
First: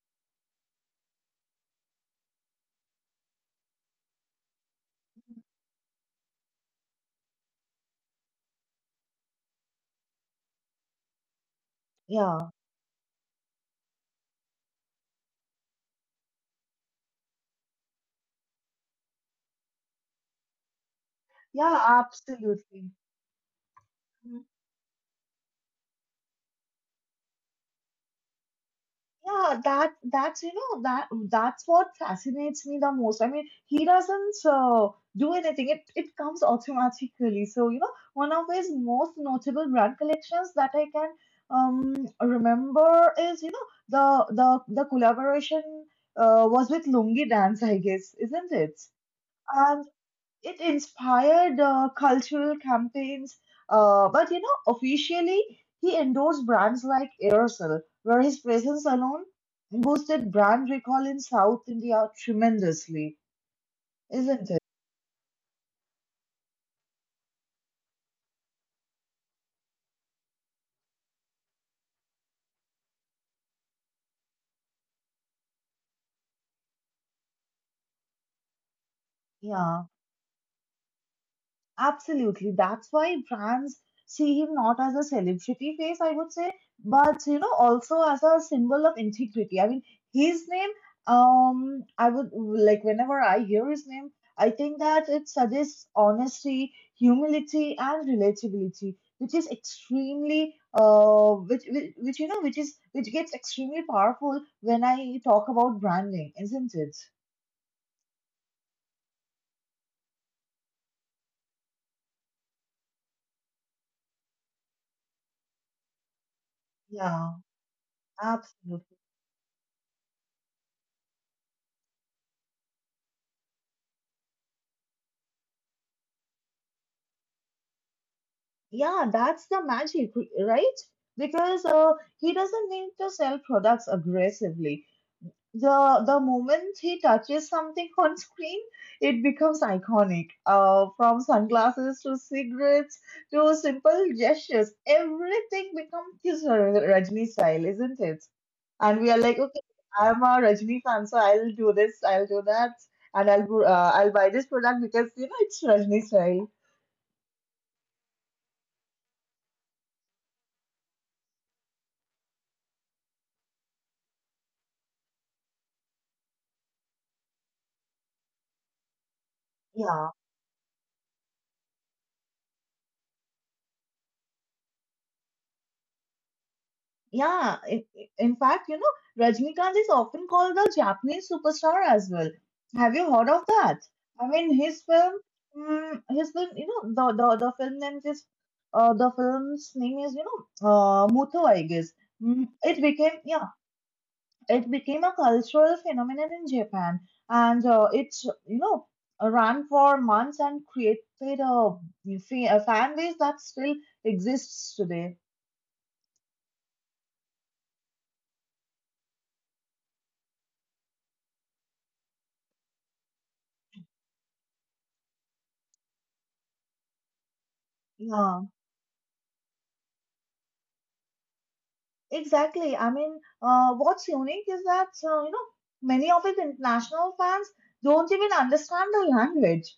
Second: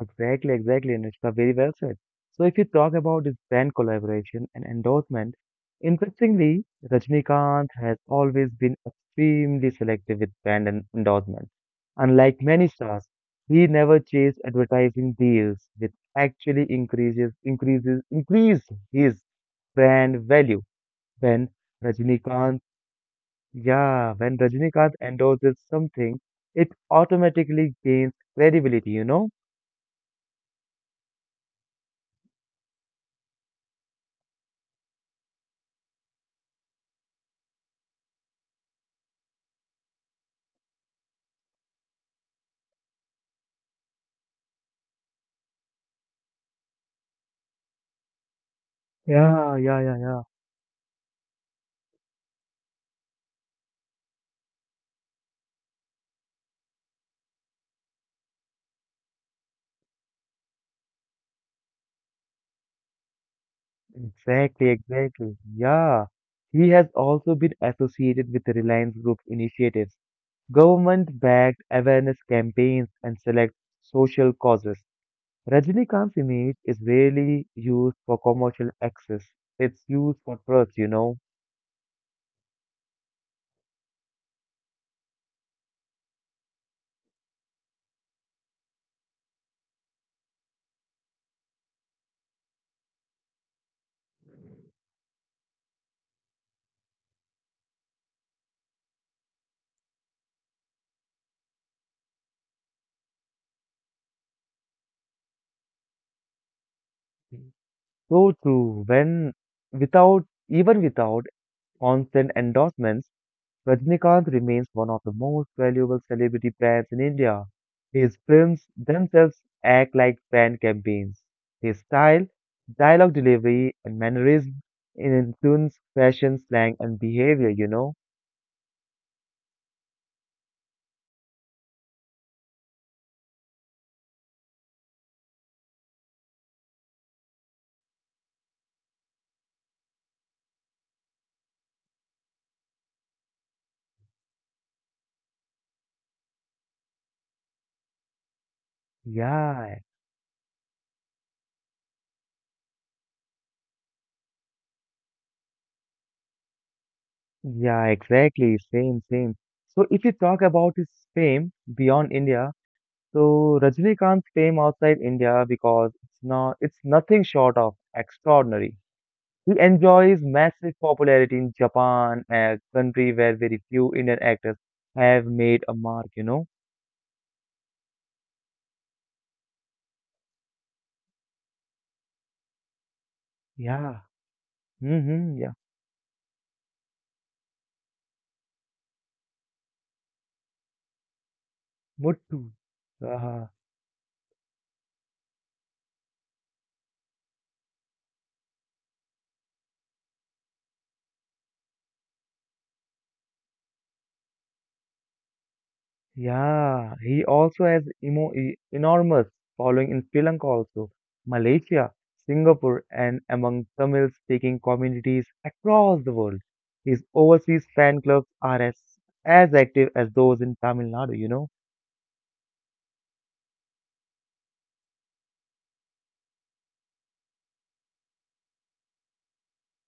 Exactly, exactly, Anushka. Very well said. So if you talk about this brand collaboration and endorsement, interestingly, Rajnikant has always been extremely selective with brand and endorsement. Unlike Yeah. many stars, he never chased advertising deals, which actually increases increases increase his brand value. When Yeah, Rajnikant, absolutely. yeah, when Rajnikant endorses something, it automatically gains credibility, you know? Yeah, that that's you know that that's what fascinates me the most. I mean, he doesn't uh, do anything; it it comes automatically. So you know, one of his most notable brand collections that I can, um remember is, you know, the the the collaboration uh, was with Lungi Dance, I guess, isn't it? Yeah, yeah, yeah, yeah. It inspired uh, cultural campaigns. Uh, but you know, officially, he endorsed brands like Aerosol, where his presence alone boosted brand recall in South India tremendously, isn't it? Exactly, exactly. Yeah. He has also been associated with the Reliance Group initiatives, government-backed awareness campaigns, and select social causes. Rajinikanth's image is rarely used for commercial access. Yeah. It's used for trust, you know. Absolutely. That's why brands see him not as a celebrity face, I would say, but you know, also as a symbol of integrity. I mean, his name, um, I would like whenever I hear his name, I think that it suggests honesty, humility, and relatability, which is extremely, uh, which, which, which you know, which is which gets extremely powerful when I talk about branding, isn't it? So true. When Without even without constant endorsements, Rajnikant remains one of the most valuable celebrity brands in Yeah, India. His films absolutely. themselves act like brand campaigns. His style, dialogue delivery, and mannerism influence fashion, slang, and behavior, you know? Yeah, that's the magic, right? Because uh, he doesn't need to sell products aggressively. The the moment he touches something on screen, it becomes iconic. Uh, from sunglasses to cigarettes to simple gestures, everything becomes his Rajni style, isn't it? And we are like, okay, Yeah, I'm a Rajni fan, so I'll do this, I'll do that, and I'll uh, I'll buy this product because you know it's Rajni style. yeah, exactly. Same, same. So if you talk about his fame beyond India, so Rajnikant's fame outside India, because it's not it's nothing short of extraordinary. He enjoys Yeah. massive popularity in Japan, a country where very few Indian actors have made a mark, you know? Yeah, in, in fact, you know, Rajnikant is often called the Japanese superstar as well. Have you heard of that? Yeah. I mean, his film, Mm-hmm, yeah. mm, his film, you know, the the, the film name is, uh, the film's name is, you know, uh, Muthu, I guess. Muttu. Mm, it became, Uh, yeah, it became a cultural phenomenon in Japan, and uh, it, you know, ran for months and created a, fa- a fan base that still exists today. yeah. He also has emo e- enormous following in Sri Lanka also, Malaysia, Singapore, and among Tamil-speaking communities across the world. His overseas fan clubs Yeah. are as, as active as those in Tamil Nadu, you know? Exactly. I mean, uh, what's unique is that, uh, you know, many of its international fans don't even understand the language.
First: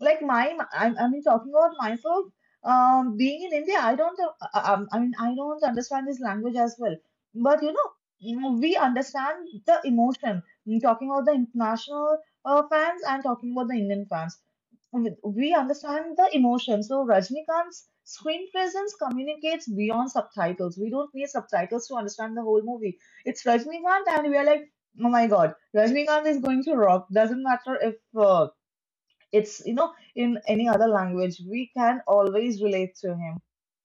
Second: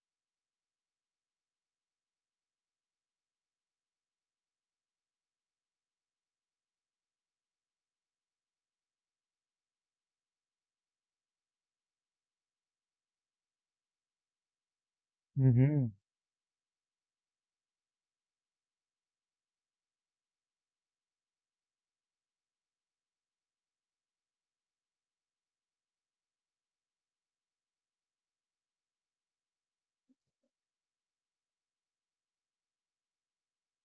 Like my, I, I mean, talking about myself, um, being in India, I don't, uh, uh, um, I mean, I don't understand this language as well. But you know, you know, we understand the emotion. Mm, talking about the international uh, fans and talking about the Indian fans, with- we Mhm. understand the emotion. So Rajnikant's screen presence communicates beyond subtitles. We don't need subtitles to understand the whole movie. It's Rajnikant, and we are like, oh my god, Rajnikant is going to rock. Doesn't matter if uh, it's you know in any other language, we can always relate to him,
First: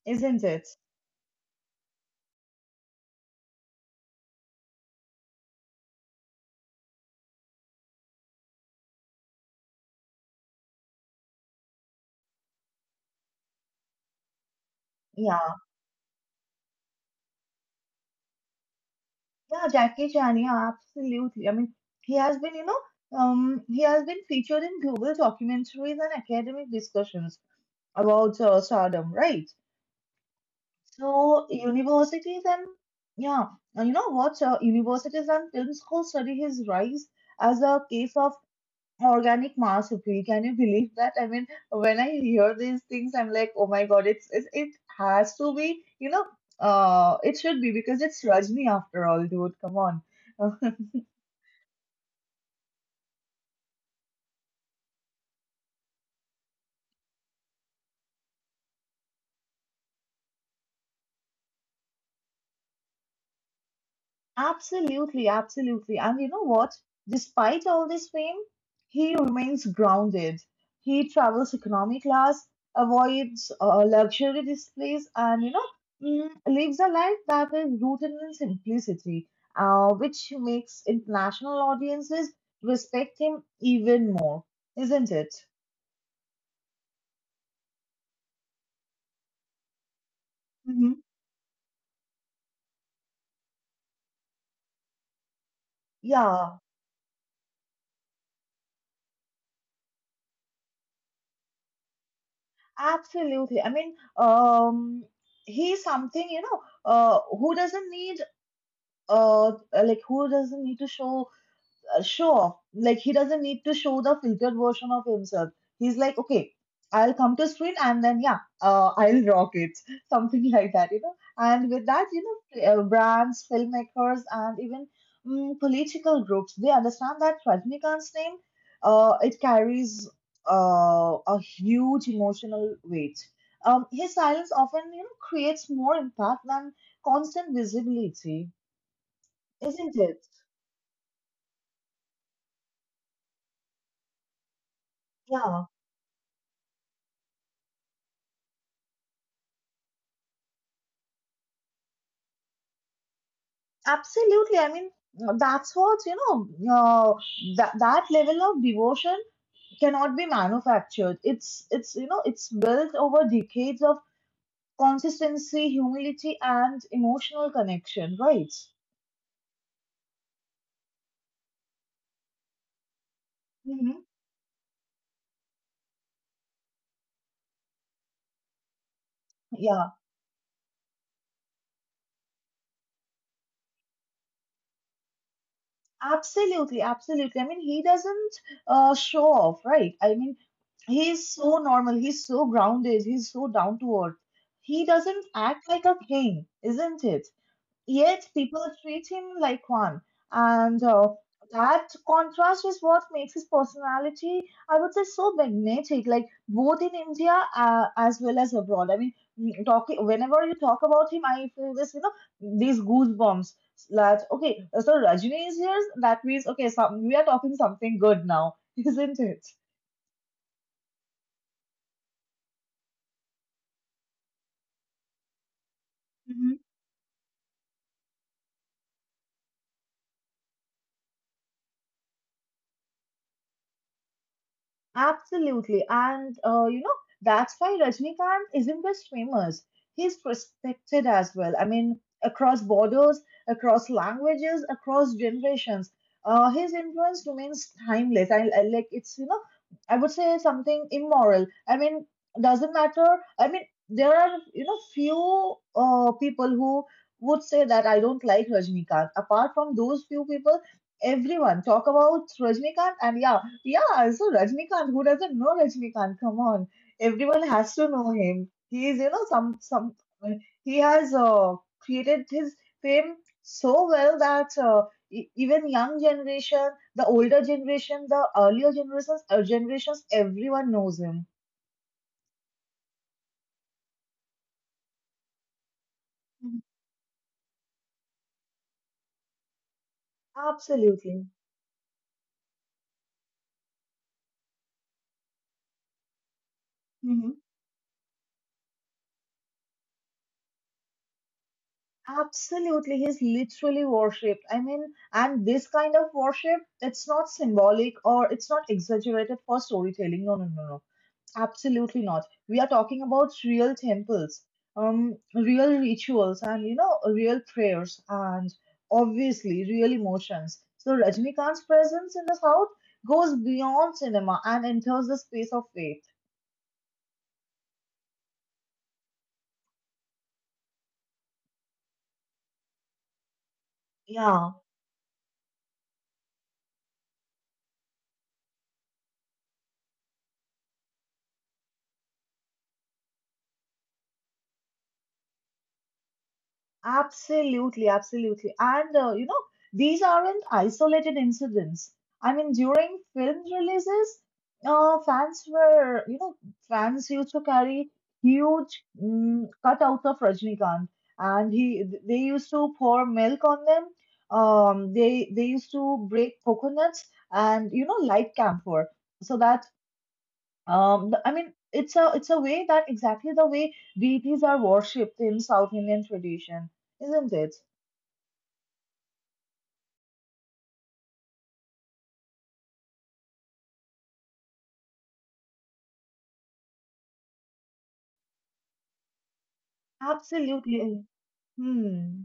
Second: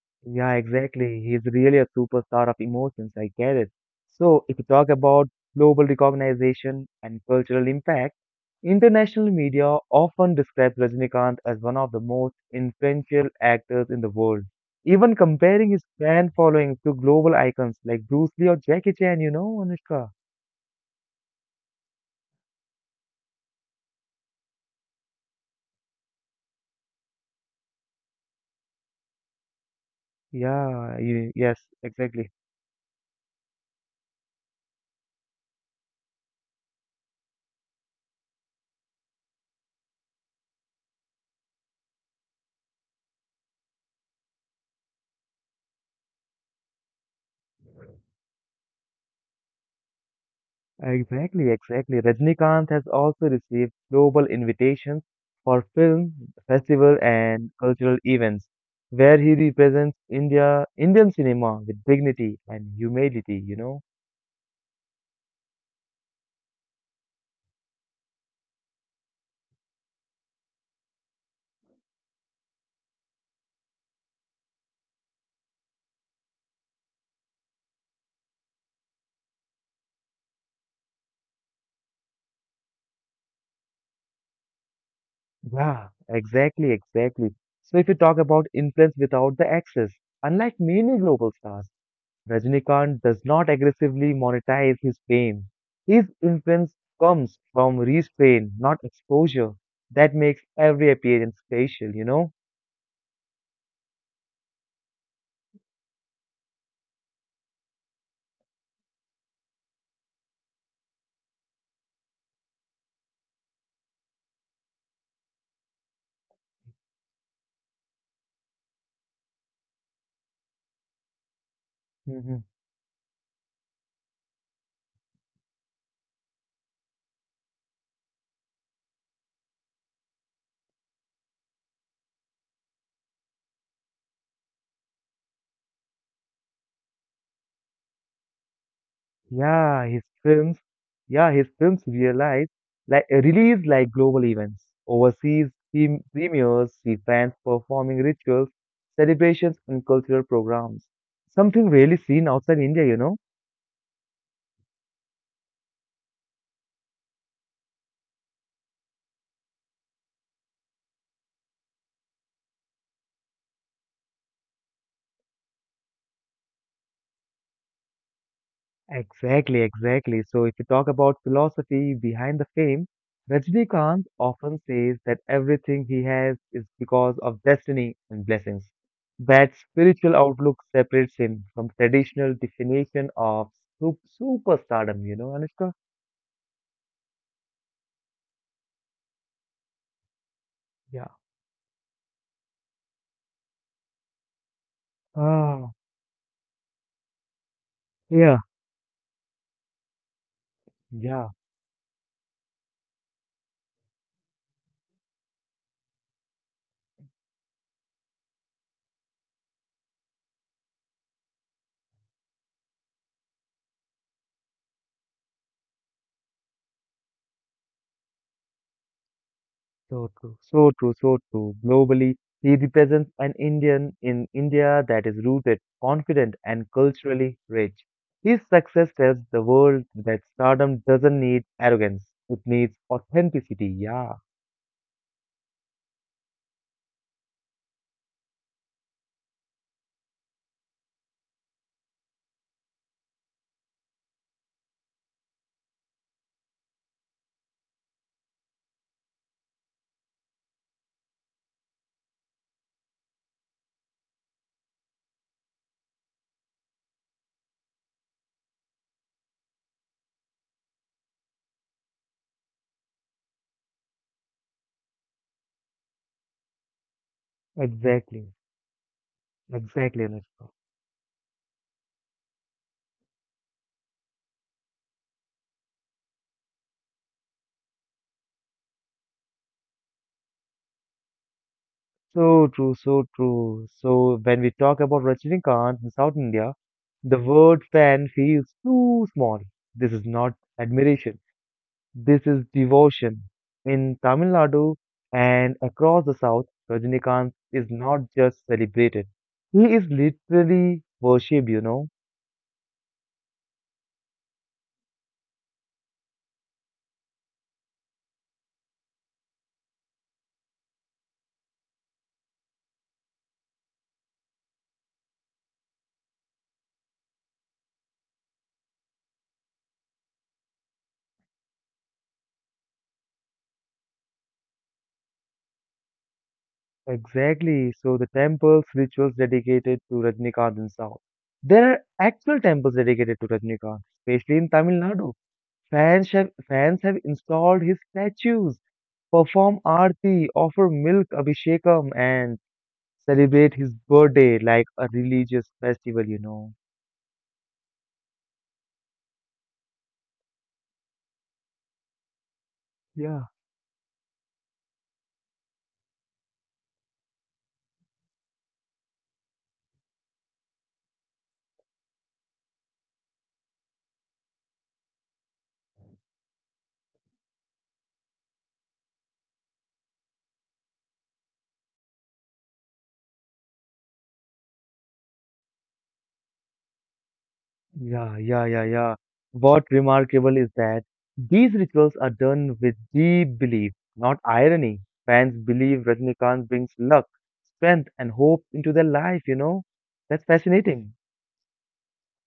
isn't Yeah, it? exactly. He's really a superstar of emotions. I get it. So, if you talk about global recognition and cultural impact, international media often describes Rajinikanth as one of the most influential actors in the world, even Yeah, comparing his fan following to global icons like Bruce Lee or Jackie Chan, you know, yeah, Jackie Anushka? Chan, yeah, absolutely. I mean, he has been, you know, um, he has been featured in global documentaries and academic discussions about uh, stardom, right? Yeah, you, So yes, exactly. universities and yeah, and you know what? Uh, universities and film schools study his rise as a case of organic mastery. Can you believe that? I mean, when I hear these things, I'm like, oh my god, it's, it's it has to be, you know, uh, it should be because it's Rajni after all, dude. Come on. Exactly, exactly. Rajnikant has also received global invitations for film, festival, and cultural events, where he represents India, Indian cinema with dignity and humility, you know? Absolutely, absolutely. And you know what? Despite all this fame, he remains grounded. He travels economy class, avoids uh, luxury displays, and you know, mm, lives a life that is rooted in simplicity, uh, which makes international audiences respect him even more, isn't it? Yeah, exactly, exactly. So if you talk about influence without the access, unlike Hmm. many global stars, Rajnikant does not aggressively monetize his fame. His Yeah, influence comes from restraint, not exposure. That makes every appearance special, you know? absolutely. I mean, um, he's something, you know, uh, who doesn't need uh like who doesn't need to show uh, show off, like he doesn't need to show the filtered version of himself. He's like, okay, I'll come to screen and then yeah, uh, I'll rock it, something like that, you know. And with that you Mhm. know uh, brands, filmmakers, and even mm, political groups, they understand that Rajnikant's name uh it carries uh, a huge emotional weight. Um, his silence often you know creates more impact than constant visibility, Yeah, isn't his it? films, yeah, his films realize like release like global events, overseas Yeah, prem- premieres, see fans performing rituals, celebrations, and cultural programs. Something rarely seen outside India, you know. absolutely. I mean, that's what, you know, uh, that that level of devotion cannot be manufactured. It's it's you know, it's built over decades of consistency, humility, and emotional connection, right? Exactly, exactly. So if you talk about philosophy behind the fame, Rajnikant Hmm. often says that everything he has is because of destiny and blessings. That Yeah, spiritual outlook separates him from traditional definition of sup- superstardom, you know, Anushka? absolutely, absolutely. I mean, he doesn't uh, show off, right? I mean, Yeah. he's so normal, he's so grounded, he's so down to earth. He doesn't act Ah, like a king, isn't it? Yet yeah. people treat him like one. And uh, Yeah. that contrast is what makes his personality, I would say, so magnetic, like both in India uh, as well as abroad. I mean, mm, talking whenever you talk about him, I feel this, you know, these goosebumps. That okay, so Rajini is here. That means okay, some, we are talking something good now, isn't it? So true, so true, so true. Globally, he represents an Indian in India that is rooted, confident, and culturally rich. His success tells the world that stardom doesn't need arrogance, it needs authenticity. Yeah, Absolutely. And, uh, you know, that's why Rajnikant isn't just famous. He's respected as well. I mean, across borders, across languages, across generations. Uh, his influence remains timeless. I, I like it's, you know, I would say something immoral. I mean, doesn't matter. I mean, there are, you know, few uh, people who would say that I don't like Rajnikant. Apart from those few people, everyone talk about Rajnikant and yeah, yeah, so Rajnikant, who doesn't know Rajnikant? Come on, everyone has to know exactly, him. He is, you know, some some. exactly. Anushka. He has uh, created his fame so well that uh, e- even young generation, the older generation, the earlier generations, uh, generations, everyone knows him. So true, so true. So when we talk about Rajinikanth in South India, Mhm. the word fan feels too small. This is not admiration. Absolutely. This is devotion. In Tamil Nadu and across the south, Mhm. Rajinikanth is not just celebrated. He is literally worshipped, you know. Absolutely, he's literally worshipped. I mean, and this kind of worship, it's not symbolic or it's not exaggerated for storytelling. No, no, no, no. Absolutely not. We are talking about real temples, um, real rituals, and you know, real prayers, and obviously real emotions. So Rajnikant's presence in the South goes beyond cinema and enters the space of faith. Exactly. So the temples, rituals dedicated to Rajinikanth in south. There are actual temples dedicated to Rajinikanth, especially in Yeah. Tamil Nadu. Fans have, fans have installed his statues, perform aarti, offer milk abhishekam, and celebrate his birthday like a religious festival, you know. Absolutely, absolutely. And uh, you know, these aren't isolated incidents. I mean, during Yeah. film releases, uh, fans were, you know, fans used to carry huge mm, cutouts of Rajnikant, and he they used to pour milk on them. Um, they they used to break coconuts and you know light camphor so that um, the- I mean, it's a it's a way that exactly the way deities are worshipped in South Indian tradition, isn't it? Yeah, yeah, yeah, yeah. What remarkable is that these rituals are done with deep belief, not irony. Fans believe Rajnikant brings luck, strength, and hope into their life, you know? That's fascinating. Absolutely. Hmm.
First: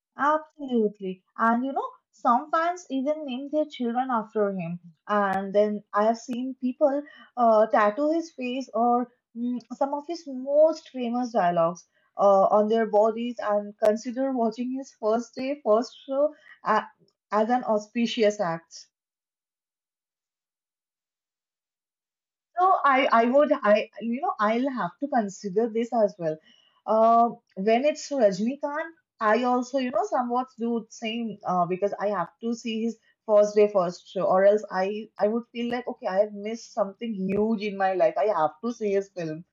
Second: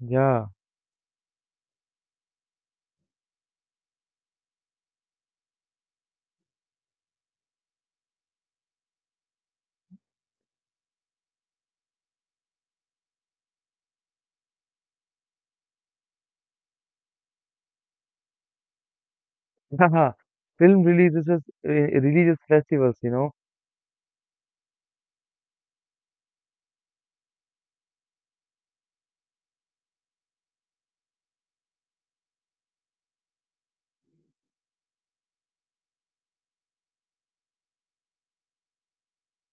Yeah. Absolutely. And you know, some fans even name their children after him. And then I have seen people uh, tattoo his face or mm, some of his most famous dialogues uh, on their bodies and consider watching his first day, first show a as an auspicious act. Haha. Film releases, uh, releases So festivals, I, you I know? would, I, you know, I'll have to consider this as well. Uh, when it's Rajnikant, I also, you know, somewhat do same uh, because I have to see his first day first show, or else I, I would feel like okay, I have missed something huge in my life. I have to see his film.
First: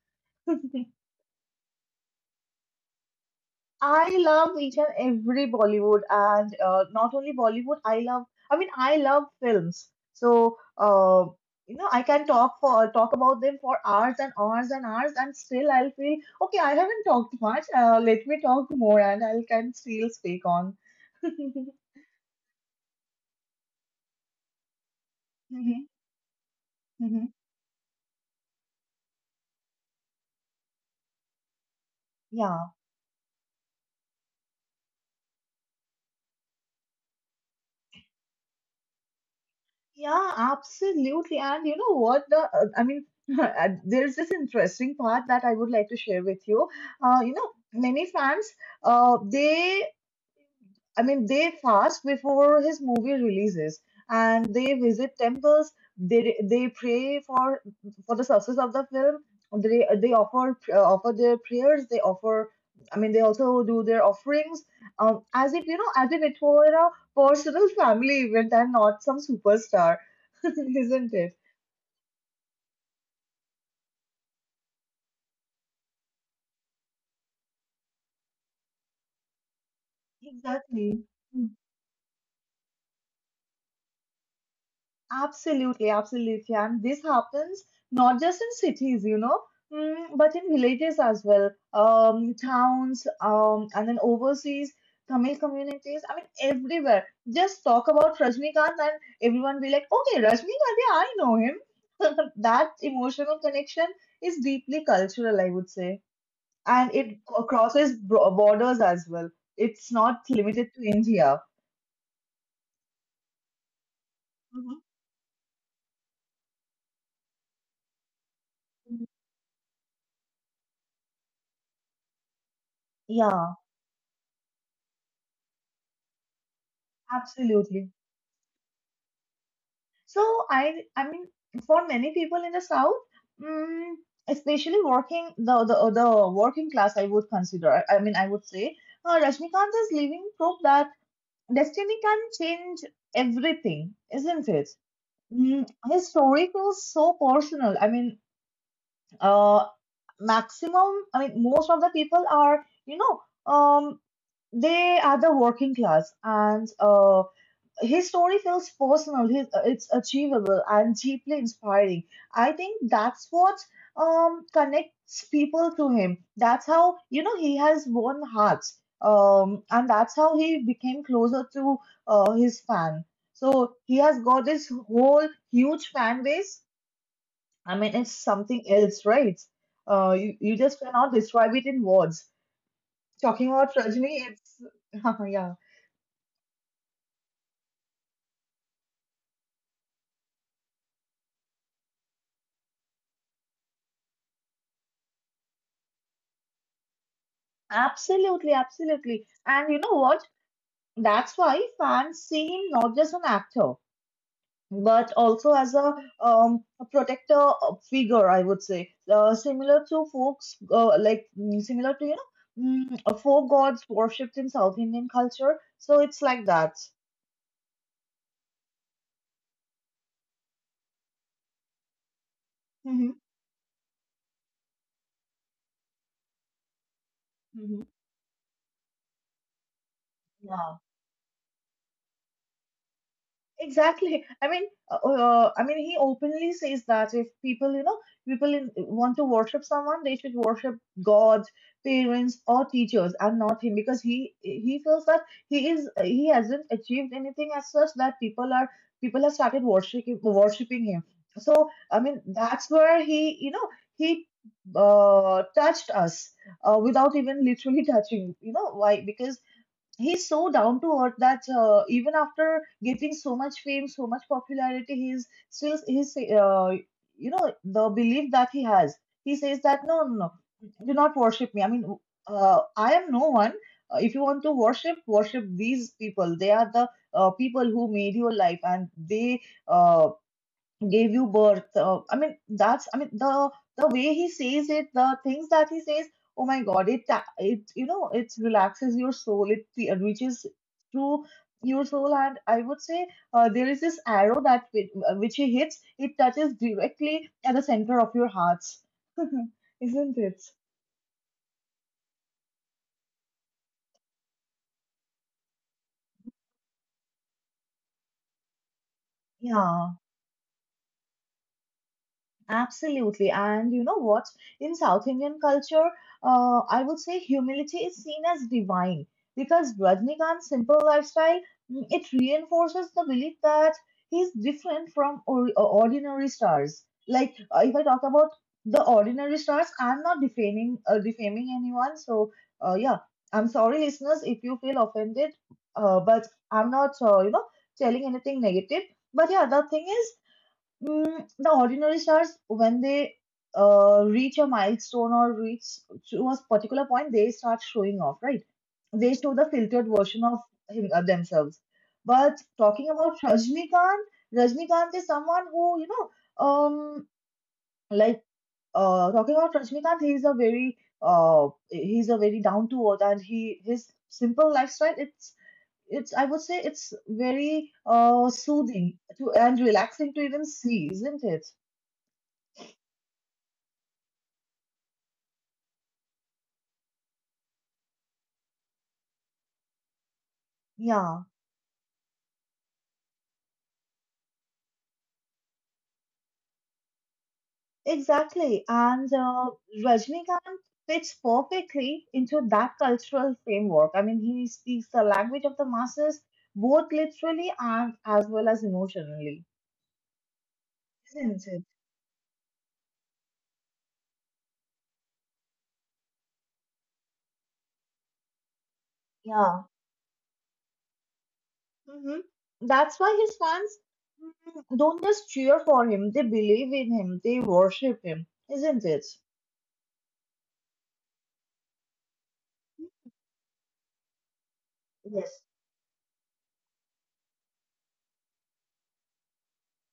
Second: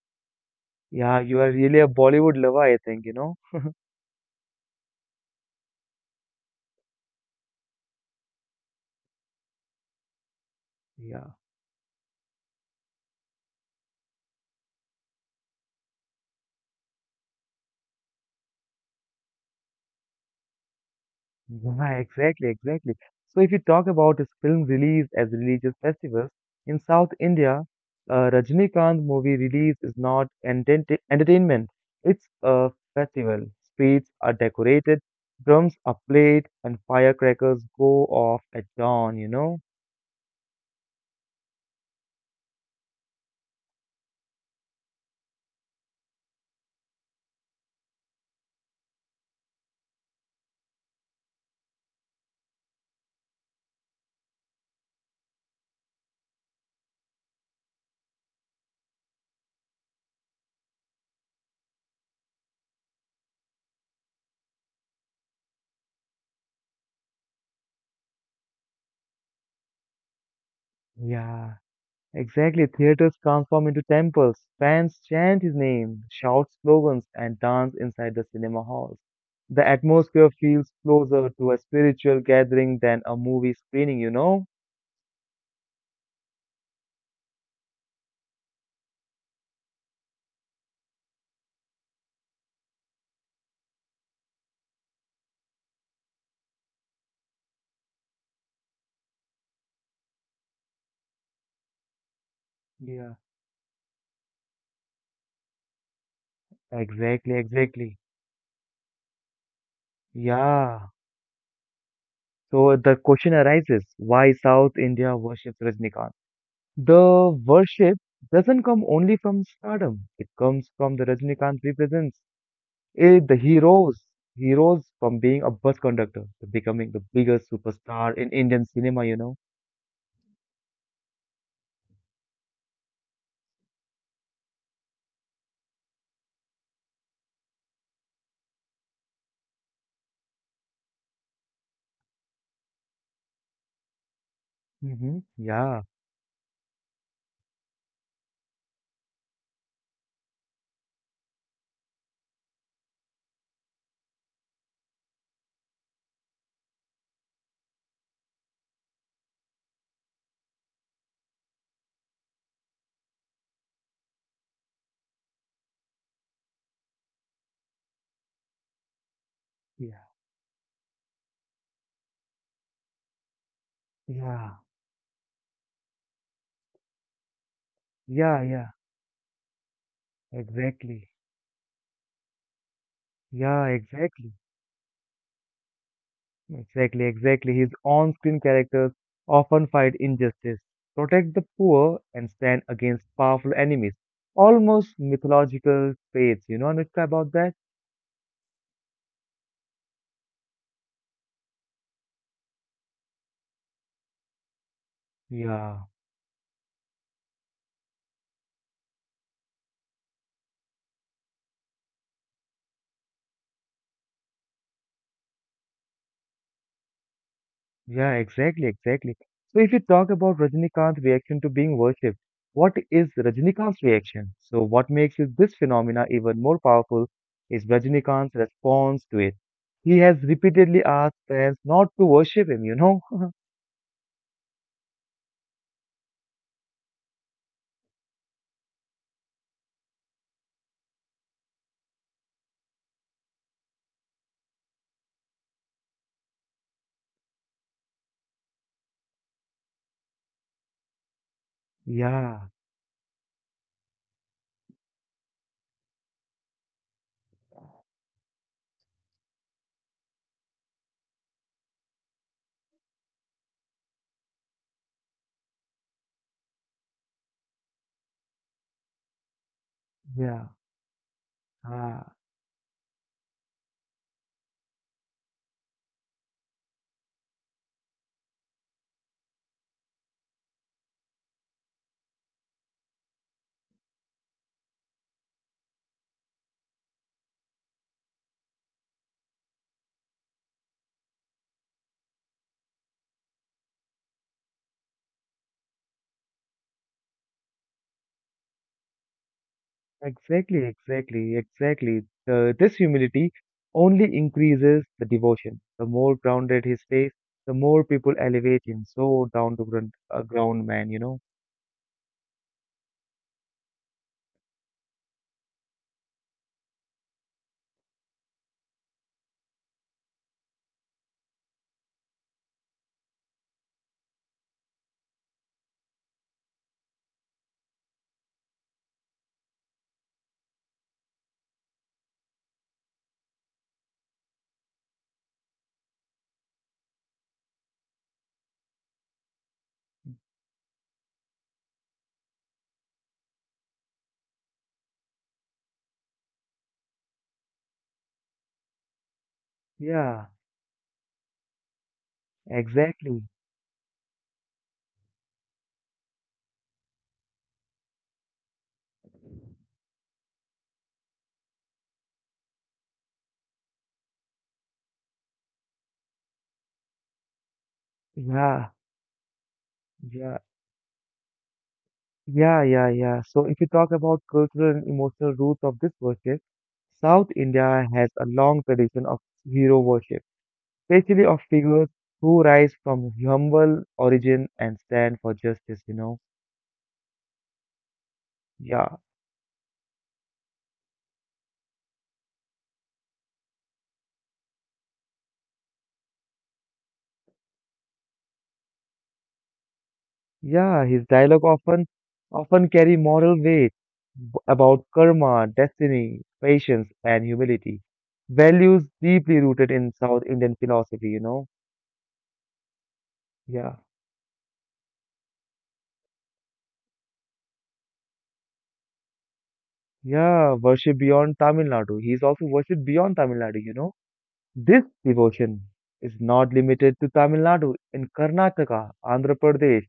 Yeah, you are really a Bollywood lover, I think, you know? I love each and every Bollywood and uh, not only Bollywood, I love, I mean, I love films. So, uh, Yeah. you know, I can talk for talk about them for hours and hours and hours, and still I'll feel, okay, I haven't talked much. Uh, let me talk more and I can still speak on. Hmm. Yeah, exactly, exactly. So if you talk about this film release as religious festivals, in South Hmm. India, uh, Rajinikanth movie release is not entertain entertainment. It's a Yeah, festival. Streets are decorated, drums are played, and firecrackers go off at dawn, you know? yeah, absolutely. And you know what? The uh, I mean, there's this interesting part that I would like to share with you. Uh, you know, many fans, uh, they I mean, they fast before his movie releases, and they visit temples. They they pray for for the success of the film. They they offer uh, offer their prayers. They offer. I mean, they also do their offerings. Um, as if you know, as if it were a personal family event and not some superstar, isn't it? Yeah. Exactly, theaters transform into temples. Fans chant his name, shout slogans, and dance inside the cinema halls. The atmosphere feels Exactly. closer to a spiritual gathering than a movie screening, you know? Absolutely, absolutely. And this happens not just in cities, you know, mm, but in villages as well, um, towns, um, and then overseas, Tamil communities. I mean, everywhere. Just talk about Rajnikant and everyone be like, okay, Rajnikant, yeah, I know him. That Yeah. emotional connection is deeply cultural, I would say. And it Exactly, c- crosses exactly. bro- borders as well. It's not limited to Yeah. India. So the question arises, why Mhm. South India worships Rajnikant? The worship doesn't come only from stardom. It comes from the Rajnikant represents. Eh, the Yeah, heroes, heroes from being a bus conductor to becoming the biggest absolutely. superstar in Indian cinema, you know? So I I mean for many people in the south, mm, especially working the the the working class, I would consider. I, I mean I would say uh, Rajnikant's living proof that destiny can change everything, isn't it? Mm-hmm. Mm, Yeah, his story feels so personal. I mean, uh, maximum. I mean, most of the people are you know um they are the working class and uh his story feels personal, his, it's achievable and deeply inspiring. I think that's what um connects people to him. That's how you know he has won hearts, um, and yeah, that's how he became closer to uh, his fan. So he has got yeah, this whole huge fan base. I mean it's yeah, something yeah, else, right? Uh you, you just exactly, cannot describe it in words. Talking yeah, about Rajni, exactly. it's yeah, Exactly, exactly. His on-screen characters often fight injustice, protect the poor, and stand against powerful enemies. Almost mythological traits, you know, Anushka, about that? absolutely, absolutely. And you know what? That's why fans see him not just an actor, but also as a, Yeah. um, a protector figure, I would say, uh, similar to folks, uh, like mm, similar to you know, mm, uh, folk gods worshipped in South Indian culture. So it's like that. Yeah, exactly, exactly. So if you talk about Rajinikanth's reaction to being worshipped, what is Hmm. Rajinikanth's reaction? So what makes it- this phenomena even more powerful is Hmm. Rajinikanth's response to it. He has Yeah. repeatedly asked fans not to worship him, you know? Exactly. I mean, uh, oh, uh, I mean, he openly says that if people, you know, people in, want to worship someone, they should worship God, parents, or teachers, and not him, because he he feels that he is he hasn't achieved anything as such that people are people have started worshiping worshiping him. So I mean, Yeah, that's where he, you know, he uh, touched us uh, without even literally touching. You know why? Because he's so down to earth that uh, even after getting so much fame, so much popularity, he's still he's uh, you know the belief that he has. He says that no, no, no, yeah, do not worship me. I mean, ah, uh, I am no one. Uh, if you want to worship, worship these people. They are the uh, people who made your life, and they uh, gave you birth uh, i mean that's i mean the the way he says it, the things that he says, oh my god, it uh, it you know it relaxes your soul, it fe- uh, reaches through your soul. And I would say uh, there is this arrow that whi- uh, which he hits, it touches directly at the center of your hearts. Isn't it? exactly, exactly, exactly. The, this humility only increases the devotion. The more grounded he stays, the more people elevate him. So down to Yeah, ground, a ground man, you know. absolutely. And you know what? In South Indian culture, uh, I would say humility is seen as divine because Rajnikant's simple lifestyle, mm, it reinforces the belief that he's different from or- uh, ordinary stars. Like uh, if I talk about the ordinary stars, I'm not defaming uh, defaming anyone. So uh, yeah, I'm sorry, listeners, if you feel offended, uh, but I'm not uh, you know telling anything negative. But yeah, the thing is, Mm, the ordinary stars, when they uh, reach a milestone or reach to a particular point, they start showing off, right? They show the filtered version Yeah. of him, of themselves. But talking about Exactly. Rajnikant, Rajnikant is someone who, you know, um, like uh, talking about Rajnikant, he's a very uh, he's a very down to earth, and he his simple lifestyle, it's it's I would say it's very uh, Yeah, soothing to and relaxing to even yeah, see, isn't it? yeah, yeah, yeah. So if you talk about cultural and emotional roots of this worship, South India has a long tradition of hero worship, Yeah, especially of figures who rise from humble origin and stand for justice, you know. exactly. Yeah, And uh, Rajnikant fits perfectly into that cultural framework. I mean, he speaks the language of the masses, both literally and as well as emotionally, yeah, his isn't dialogue it? often often carry moral weight b- about karma, destiny, patience, and humility, values deeply Yeah. rooted in South Indian philosophy, you know. Hmm. That's why his fans, Yeah. mm, don't just cheer for him, they believe in him, they worship him, isn't it? Yeah, worship beyond Tamil Nadu. He's also worshipped beyond Tamil Nadu, you know. This Yes, devotion is not limited to Tamil Nadu. In Karnataka, Andhra Pradesh,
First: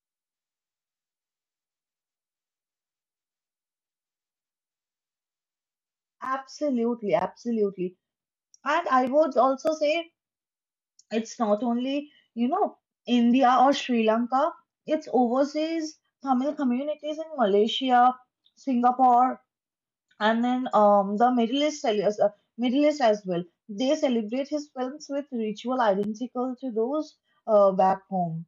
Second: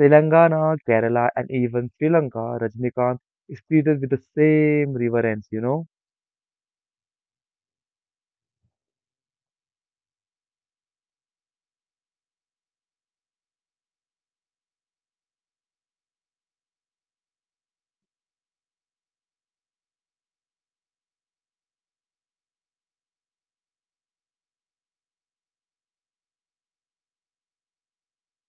Telangana, Kerala, and even Sri Lanka, Rajnikant is treated with the same reverence, you know. absolutely, absolutely. And I would also say, it's not only, you know, India or Sri Lanka, it's overseas Tamil communities in Malaysia, Singapore, and then um, the Middle East, cel- uh, Middle East as well. They celebrate his films with ritual identical to those uh, back home,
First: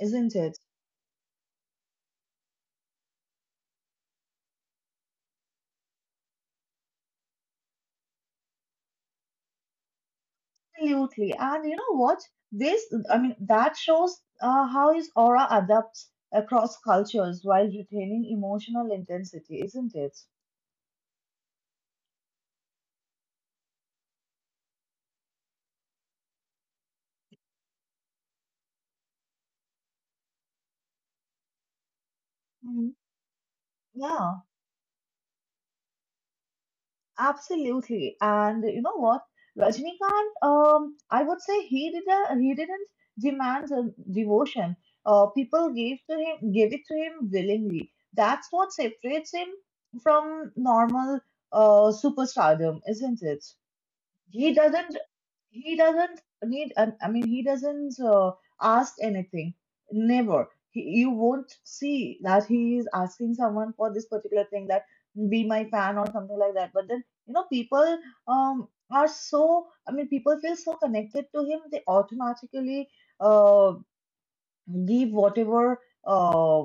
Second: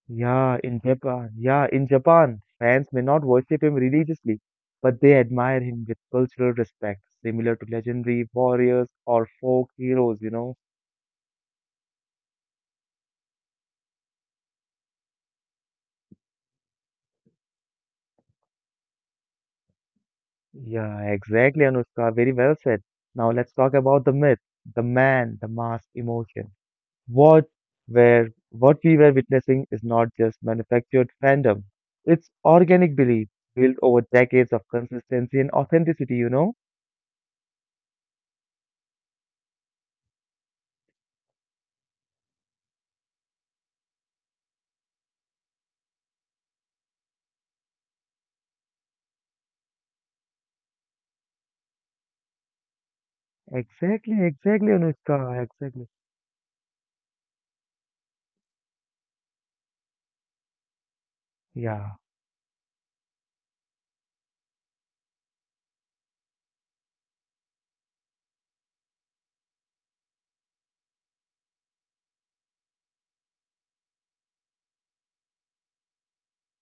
isn't Yeah, it? in Japan, yeah, in Japan, fans may not worship him religiously, but they admire him with cultural respect, similar to legendary warriors or folk heroes, you know. Absolutely. And you know what? This, I mean, that shows uh, how his aura adapts across cultures while retaining emotional intensity, isn't it? Yeah, exactly, Anushka. Very well said. Now let's talk about the myth, the man, the mass emotion. What where what we were witnessing is not just manufactured fandom. It's Mhm. organic belief built over Yeah. decades of consistency and authenticity, you know? Absolutely. And you know what? Rajnikant, um, I would say he did a, he didn't demand a devotion. Uh, people gave to him gave it to him willingly. That's what separates him from normal uh, superstardom, isn't it? Exactly, he exactly, doesn't Anushka. he Exactly. doesn't need an- I mean he doesn't uh, ask anything. Never he, you won't Yeah. see that he is asking someone for this particular thing that be my fan or something like that. But then you know people um are, so I mean people feel so connected to him they automatically uh give whatever uh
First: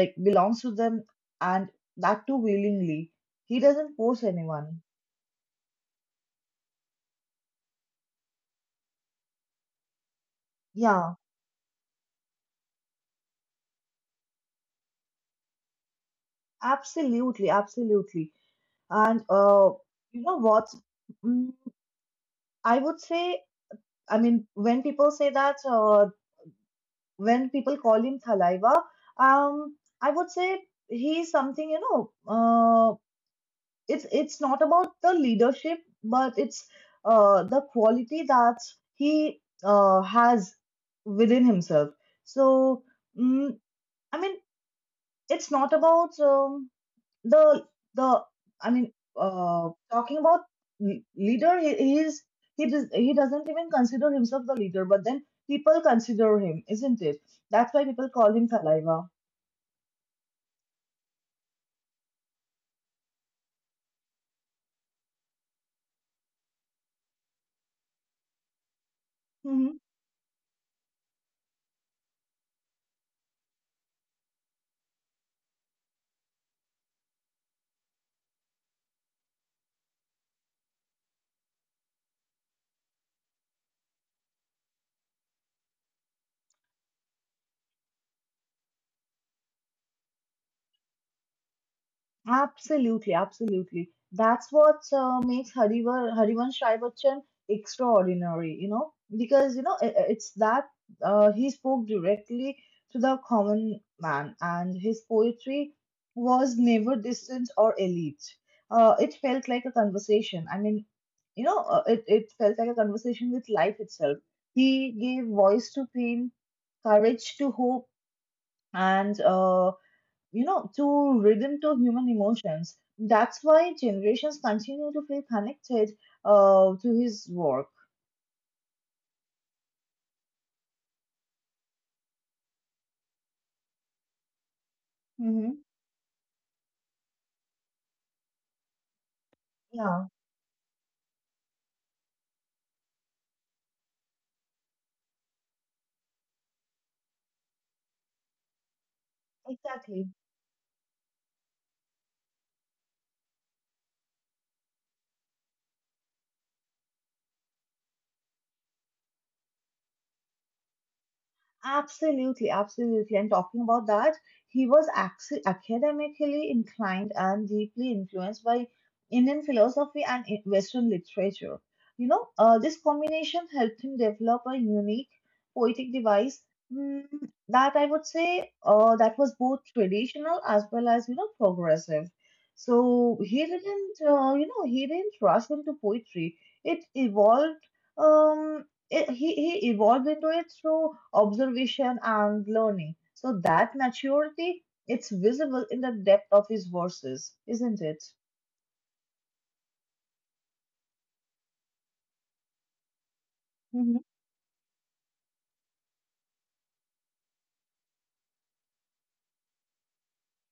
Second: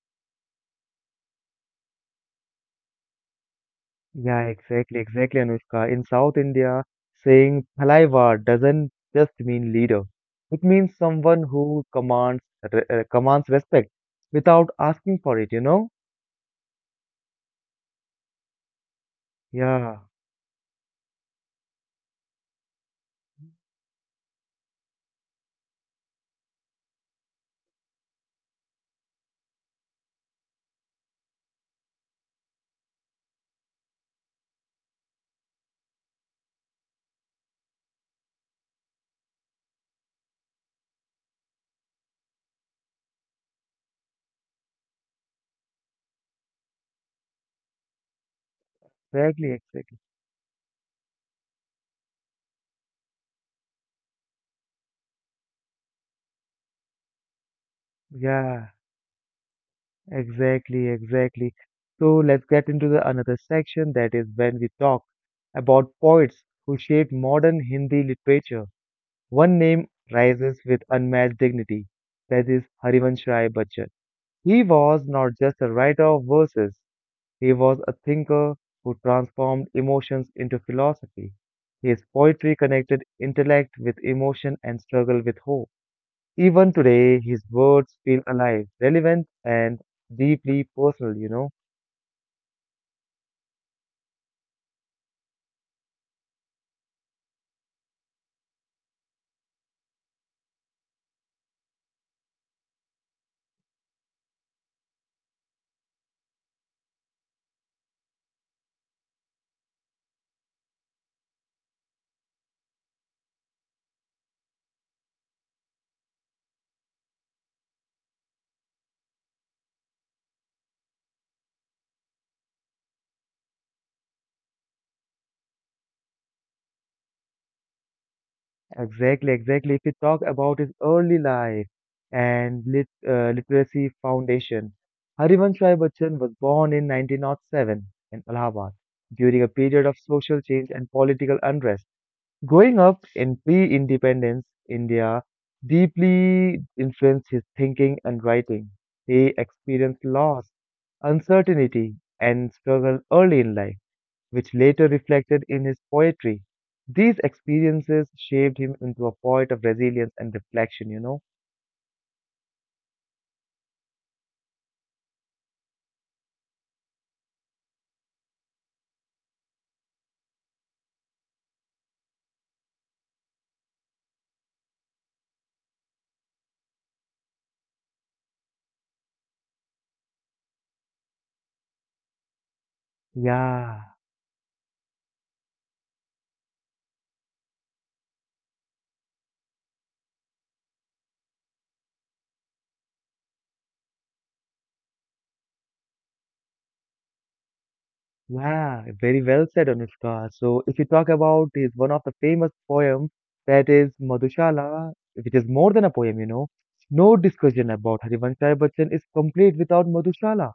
like belongs to them, and that too willingly. He doesn't force Yeah, anyone. exactly, exactly, Anushka. In South India, saying Palaivar doesn't just mean leader. It means Yeah, someone who commands re- uh, commands respect without asking for it, you know? absolutely, absolutely. And uh, Yeah, you know what? Mm, I would say, I mean, when people say that, uh, when people call him Thalaiva, um, I would say he's something, you know, uh, it's it's not about the leadership, but it's uh, the quality that he uh, has within himself. So, mm, I mean, it's not about um, the the I mean, exactly, uh, exactly. talking about le- leader, he, he is he does he doesn't even consider himself the leader, but then people consider him, isn't it? That's why people call him Yeah, saliva. exactly, exactly. So let's get into the another section that is when we talk about poets who shaped modern Hindi literature. One Mm-hmm. name rises with unmatched dignity, that is Harivansh Rai Bachchan. He was not just a writer of verses, he was a thinker who transformed emotions into philosophy. His poetry connected intellect with emotion and struggle with hope. Even today, his words feel alive, relevant, and deeply personal, you know. Absolutely, absolutely. That's what uh, makes Harivar, Harivansh Rai Bachchan extraordinary, you know, because, you know, i- i- it's that uh, he spoke directly to the common man, and his poetry was never distant or elite. Uh, it felt like a conversation. I mean, you know, uh, it, it felt like a conversation with life itself. He gave voice to pain, courage to hope, and uh, you know, to rhythm to human emotions. That's why generations continue to feel connected uh, to his work. Exactly, exactly. If we talk about his early life and lit, uh, literacy foundation, Harivansh Hmm. Rai Bachchan was born in nineteen oh seven in Allahabad during a period of Yeah, social change and political unrest. Growing up in pre independence India deeply influenced his thinking and writing. He experienced exactly. loss, uncertainty, and struggle early in life, which later reflected in his poetry. These experiences shaped him into a poet of resilience and reflection, you know? Absolutely, absolutely. And talking about that, he was ac- academically inclined and deeply influenced by Indian philosophy and I- Western literature. You know, uh, this combination helped him develop a unique poetic device, mm, that I would say uh, that was both traditional as well as you know progressive. So he Yeah. didn't, uh, you know, he didn't rush into poetry. It evolved. Um, it, he, he evolved into it through observation and learning. So that maturity, it's visible in the depth of his verses, isn't it? Yeah, very well said, Anushka. So, if you talk about is one of the famous poems that is Mhm. Madhushala, which is more than a poem, you know, no discussion about Harivansh Rai Bachchan is complete without Madhushala.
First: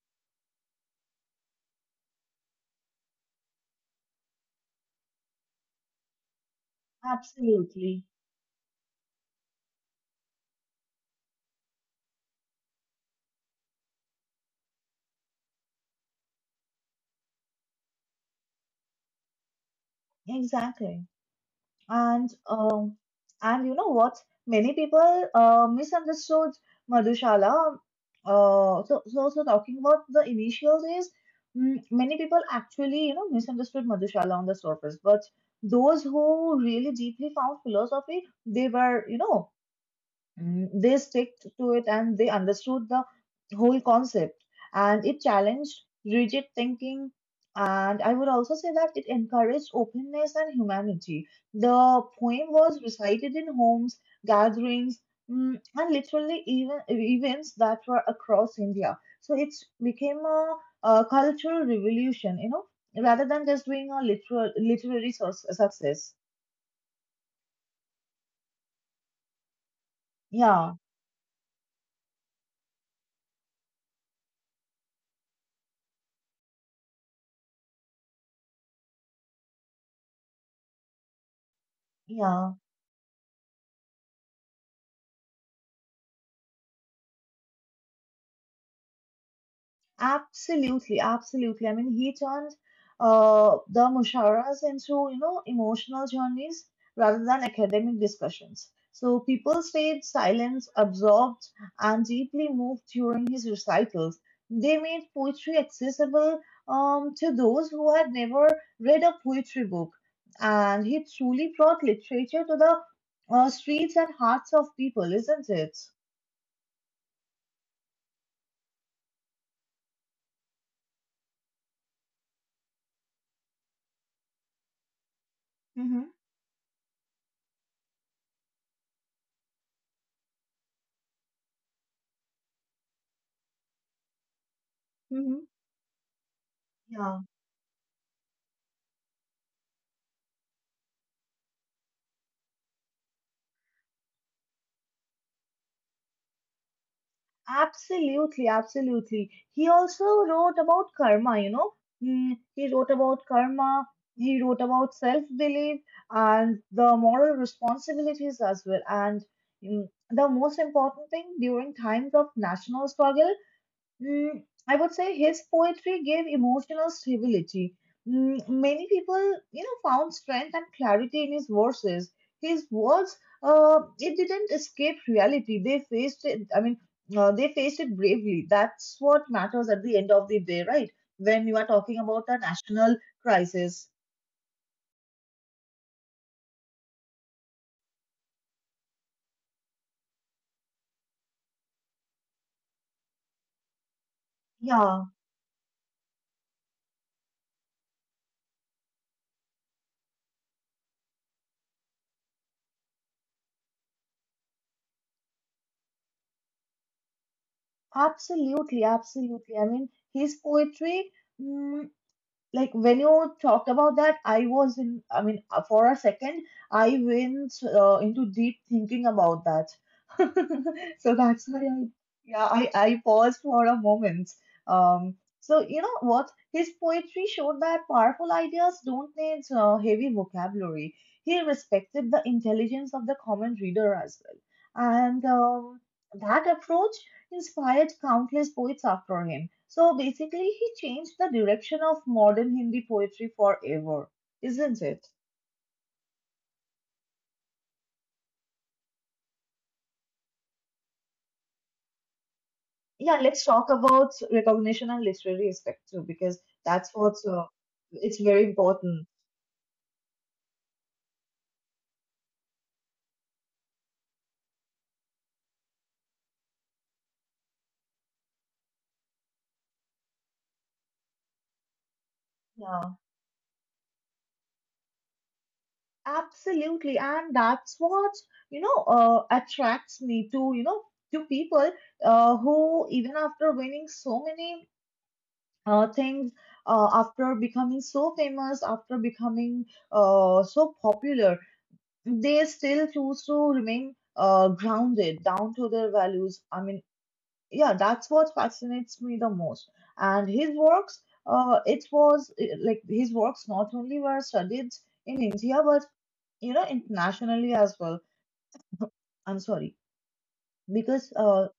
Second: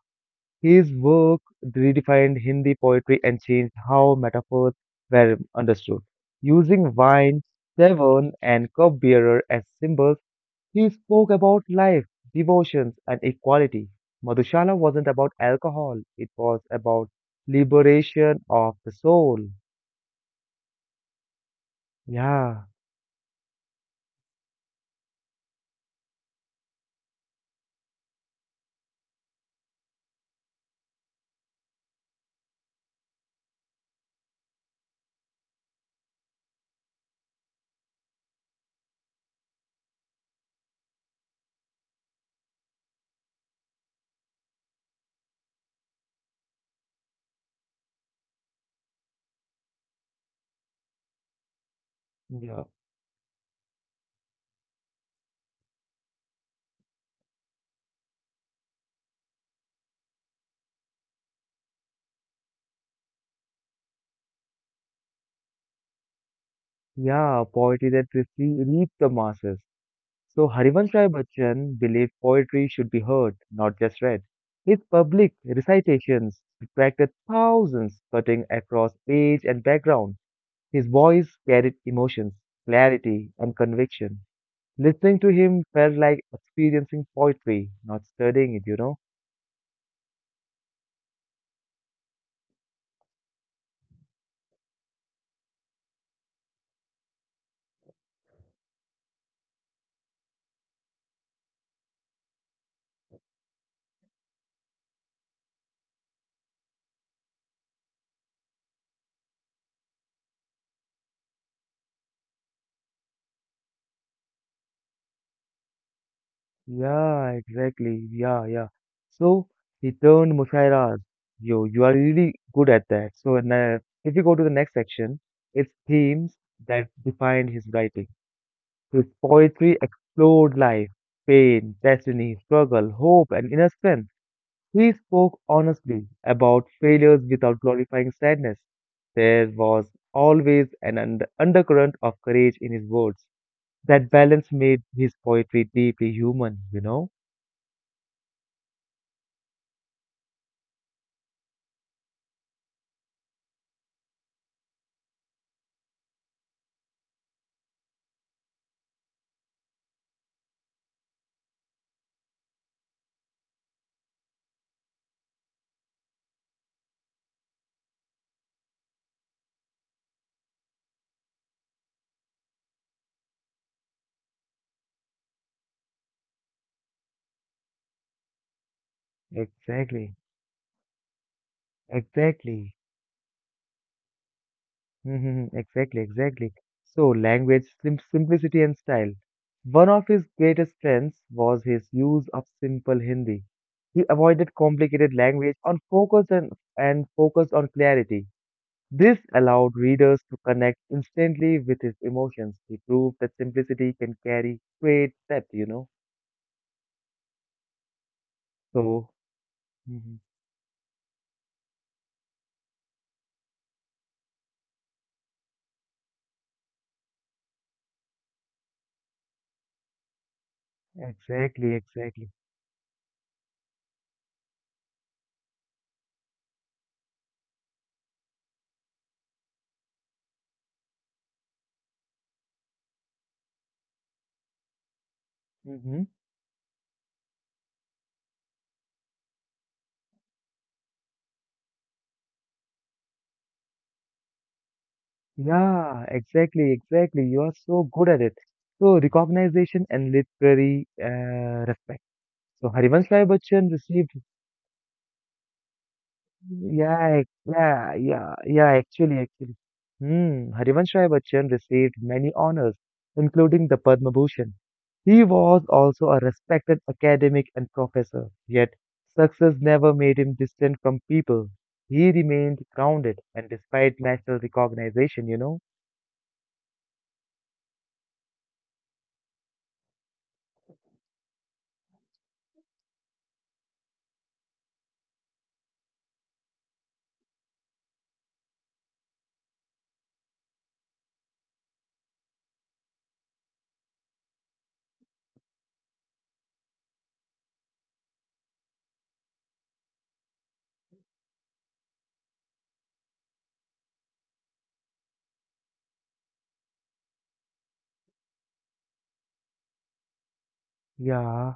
His work redefined Hindi poetry and changed how metaphors were understood. Using wine, Absolutely. tavern, and cup bearer as symbols, he spoke about life, devotions, and equality. Madhushala wasn't about alcohol, it was about liberation of the soul. Exactly. And Yeah, um, and you know what? Many people uh, misunderstood Madhushala. Uh, so, so so talking about the initial days, mm, many people actually you know misunderstood Madhushala on the surface. But those who really deeply found philosophy, they were you know, Mm, they stick to it and they understood the whole concept, and it challenged rigid thinking. And I would also say that it encouraged openness and humanity. The poem yeah, was recited in homes, gatherings, mm, and literally even events that were across India. So it became a, a cultural revolution, you know, rather than just being a literal literary source, success. yeah, poetry that really reached the masses. So Yeah, Harivansh Rai Bachchan believed poetry should be heard, not just read. His public recitations attracted thousands, cutting across age and background. His voice carried emotions, yeah. clarity, and conviction. Listening to him felt like experiencing poetry, not studying it, you know? Absolutely, absolutely. I mean, he turned uh, the musharas into, you know, emotional journeys rather than academic discussions. So people stayed silent, absorbed, and deeply moved during his recitals. They made poetry accessible um, to those who had never read a poetry book. And he truly brought literature to the uh, streets and hearts of people, isn't it? Yeah, exactly. Yeah, yeah. So he turned Mushaira's. Yo, you are really good at that. So and, uh, if you go to the next section, it's Mm-hmm. themes that defined his writing. His poetry explored life, pain, destiny, struggle, hope, and innocence. He spoke Mm-hmm. honestly about failures Yeah. without glorifying sadness. There was always an und- undercurrent of courage in his words. That balance made his poetry deeply human, you know? Absolutely, absolutely. He also wrote about karma, you know. Mm, he wrote about karma, he wrote about self belief and the moral responsibilities as well. And mm, the most important thing during times of national struggle, Mm, I would say his poetry gave emotional stability. Mm, many people, you know, found strength and clarity in his verses. His words, uh, it didn't escape reality. They faced it. I mean, uh, they faced it bravely. That's what matters at the end Exactly, of the day, right? When you are talking about a exactly, national crisis. mhm, exactly, exactly. So, language, sim- simplicity, and style. One of his greatest strengths was his use of simple Hindi. He avoided Yeah, complicated language on focus and, and focused on clarity. This allowed readers to connect instantly with his emotions. He proved that simplicity can carry great depth, you know. absolutely, So, absolutely. I mean, mhm, his poetry. mm, like when you talked about that, I was in, i mean uh, for a second I went uh, into deep thinking about that. So that's why I, exactly, exactly, yeah, i i paused for a moment. um so you know what, his poetry showed that powerful ideas don't need uh, heavy vocabulary. He respected the intelligence of the common reader as well. And um, hmm, that approach inspired countless poets after him. So basically, he changed the direction of modern Hindi poetry forever, isn't it? yeah, exactly, exactly. You are so good at it. So, recognition and literary uh, respect. So, Harivansh Yeah, Rai let's talk Bachchan about received recognition and literary respect too, because that's what, yeah, uh, yeah, it's yeah, very yeah, important. actually, actually. Hmm, Harivansh Rai Bachchan received many honors, including the Padma Bhushan. He was also a respected academic and professor, yet success never made him distant from people. He remained Yeah, grounded and despite national recognition, you know? absolutely. And that's what you know uh, attracts me to, you know, to people uh, who even after winning so many uh, things, uh, after becoming so famous, after becoming uh, so popular, they still choose to remain uh, grounded down to their values. I mean, yeah, that's what fascinates me the most. And his works, uh, it was eh, like his works not only were studied in India, but you know, internationally as well. I'm sorry, because uh, Yeah.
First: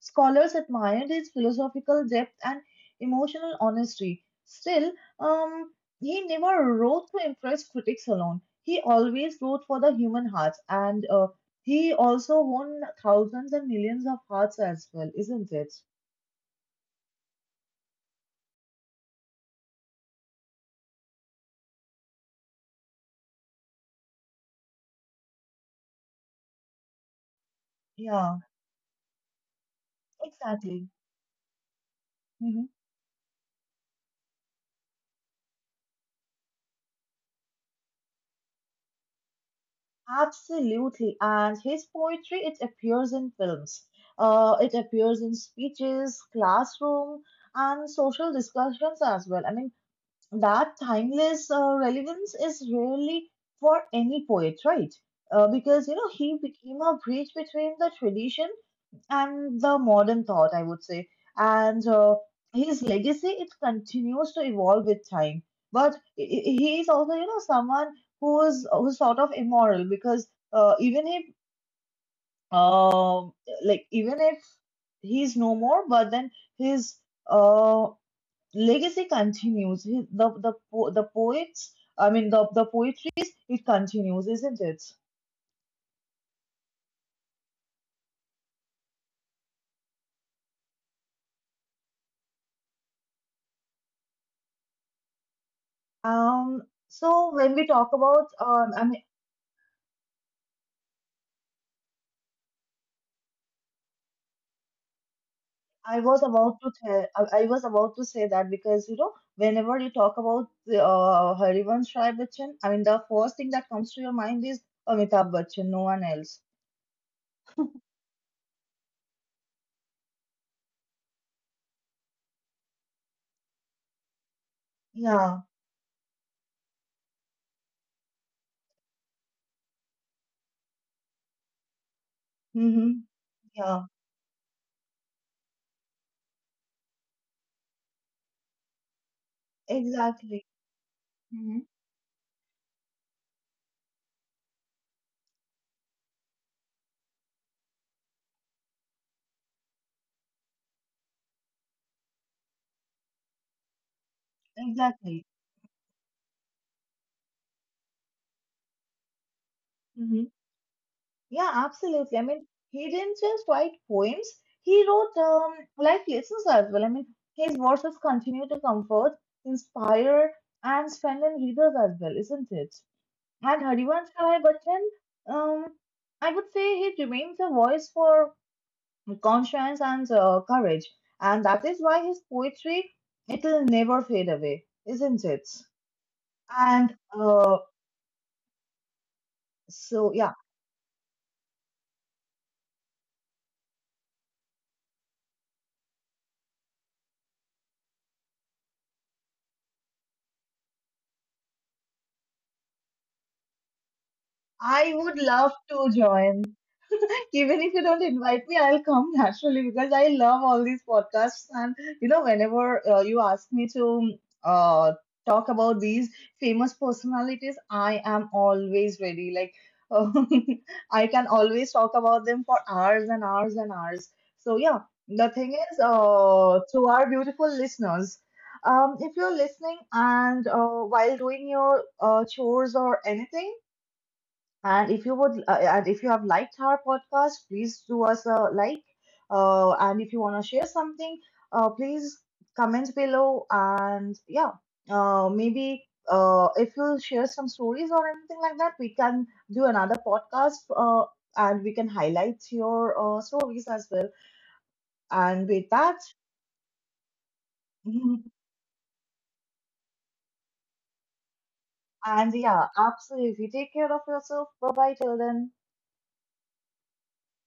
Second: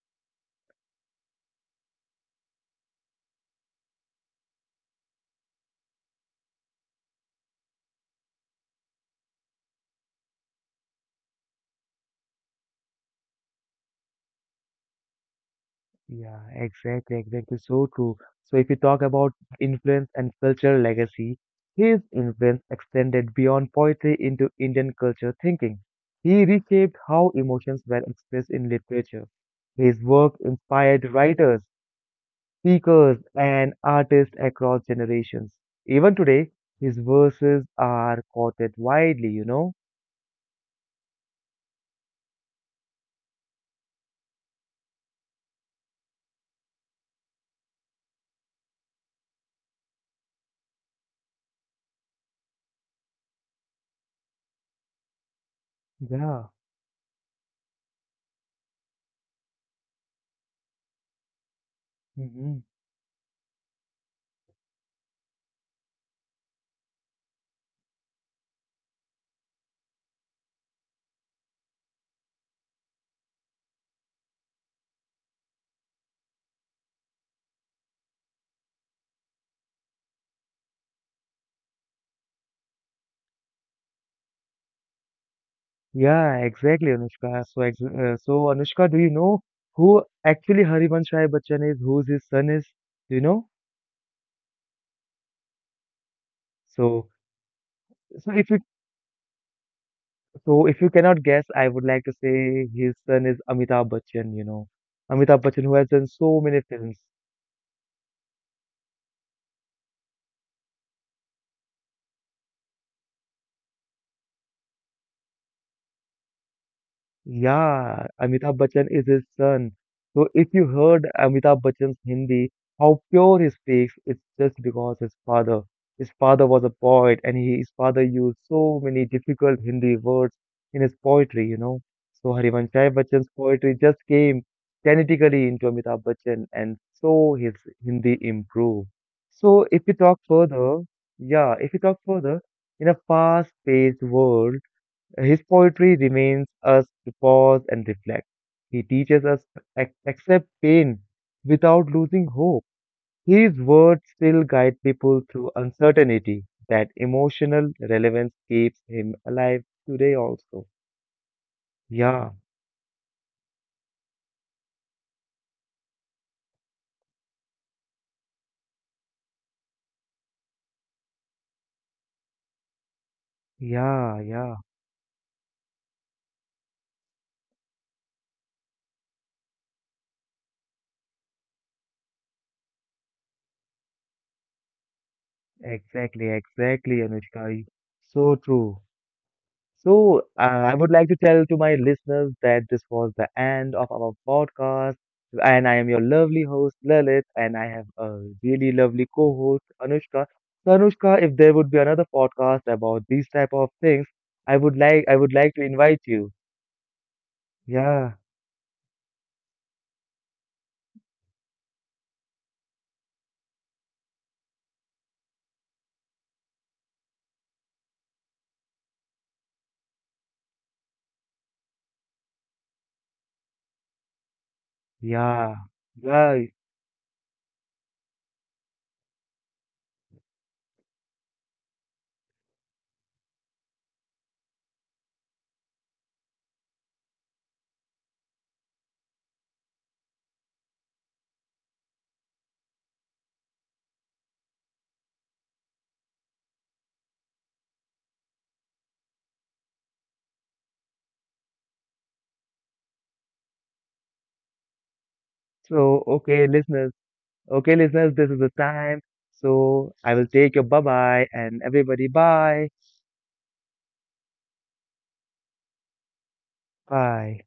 scholars admired his philosophical depth and emotional honesty. Still, um, he never wrote to impress critics alone. He always wrote for the human heart, and uh, he also won thousands and millions of hearts as well, isn't it? Yeah, exactly, exactly. So true. So if you talk about influence and cultural legacy, his influence extended beyond poetry into Indian culture thinking. He reshaped how emotions were Yeah, expressed in literature. His work exactly. inspired writers, Hmm. speakers, and artists across generations. Even today, his verses are quoted widely, you know? Absolutely. And his poetry, it appears in films, uh, it appears in speeches, classroom, and social discussions as well. I mean, that timeless uh, relevance is really for any poet, right? Uh, because you know he Yeah. became a bridge between the tradition and the modern thought, I would say, and uh, Mhm. his legacy, it continues to evolve with time. But i- i- he is also you know someone who is, who's sort of immoral, because uh, even if um like even if he's no more, but then his uh, legacy continues. He- The the po- the poets, I mean the the poetry, it continues, isn't it? Yeah, exactly, Anushka. So, ex uh, so Anushka, do you know who actually Harivansh Rai Bachchan is, whose his son is? Do you know? Um. So, So when we talk about, so if you um, I mean, so if you cannot guess, I would like to say his son is Amitabh Bachchan. You know, Amitabh Bachchan, who has I done was so about many to films. tell, I, I was about to say that, because you know, whenever you talk about the uh, Harivansh Rai Bachchan, I mean, the first thing that comes to your mind is Amitabh Bachchan, no one else. Yeah, Amitabh Bachchan is his son. So if you heard Amitabh Bachchan's Hindi, how pure he speaks, it's just because his Yeah. father. His father was a poet and he, his father used so many difficult Hindi words in his poetry, you know. So Mm-hmm. Harivanshai Bachchan's poetry Yeah. just came genetically into Amitabh Bachchan and so his Hindi improved. So if we talk Exactly. further, yeah, Mm-hmm. if we talk further, in a fast-paced world, his poetry remains us to pause and reflect. He teaches us to ac- accept pain without losing hope. His words still guide people Exactly. through uncertainty. That emotional relevance keeps him alive today Mm-hmm. also. Yeah, absolutely. I Yeah, mean, he didn't just write poems, he wrote um, life lessons as well. I mean, his verses continue to comfort, inspire, and strengthen readers as well, isn't it? And Harivansh yeah, Rai yeah. Bachchan, um, I would say he remains a voice for conscience and uh, courage. And that is why his poetry, it will never fade away, isn't it? Exactly, And exactly, uh, Anushka. So true. so, So, yeah, uh, I would like to tell to my listeners that this was the end of our podcast. And I am your lovely host, Lalit, and I have a really lovely co-host, Anushka. So, Anushka, if there would be another podcast about these type of things, I would I like would I would love like to to invite you. join. Even if you don't Yeah, invite me, I'll come naturally because I love all these podcasts. And you know, whenever uh, you ask me to uh, talk about these famous personalities, I am always ready. Like, I can always talk about them for hours and hours and hours. So, yeah, the thing yeah, is, yeah. uh, to our beautiful listeners, um, if you're listening and uh, while doing your uh, chores or anything, and if you would, uh, and if you have liked our podcast, please do us a like. Uh, and if you want to share something, uh, please comment below. And yeah, uh, maybe uh, if you share some stories or anything like that, we can do another podcast. Uh, and we can highlight your uh, stories as well. And with that, So, okay, listeners. Okay, listeners, and this is the time. So, I will take your bye-bye and everybody yeah, bye. absolutely. Take care of yourself. Bye bye till then. Bye.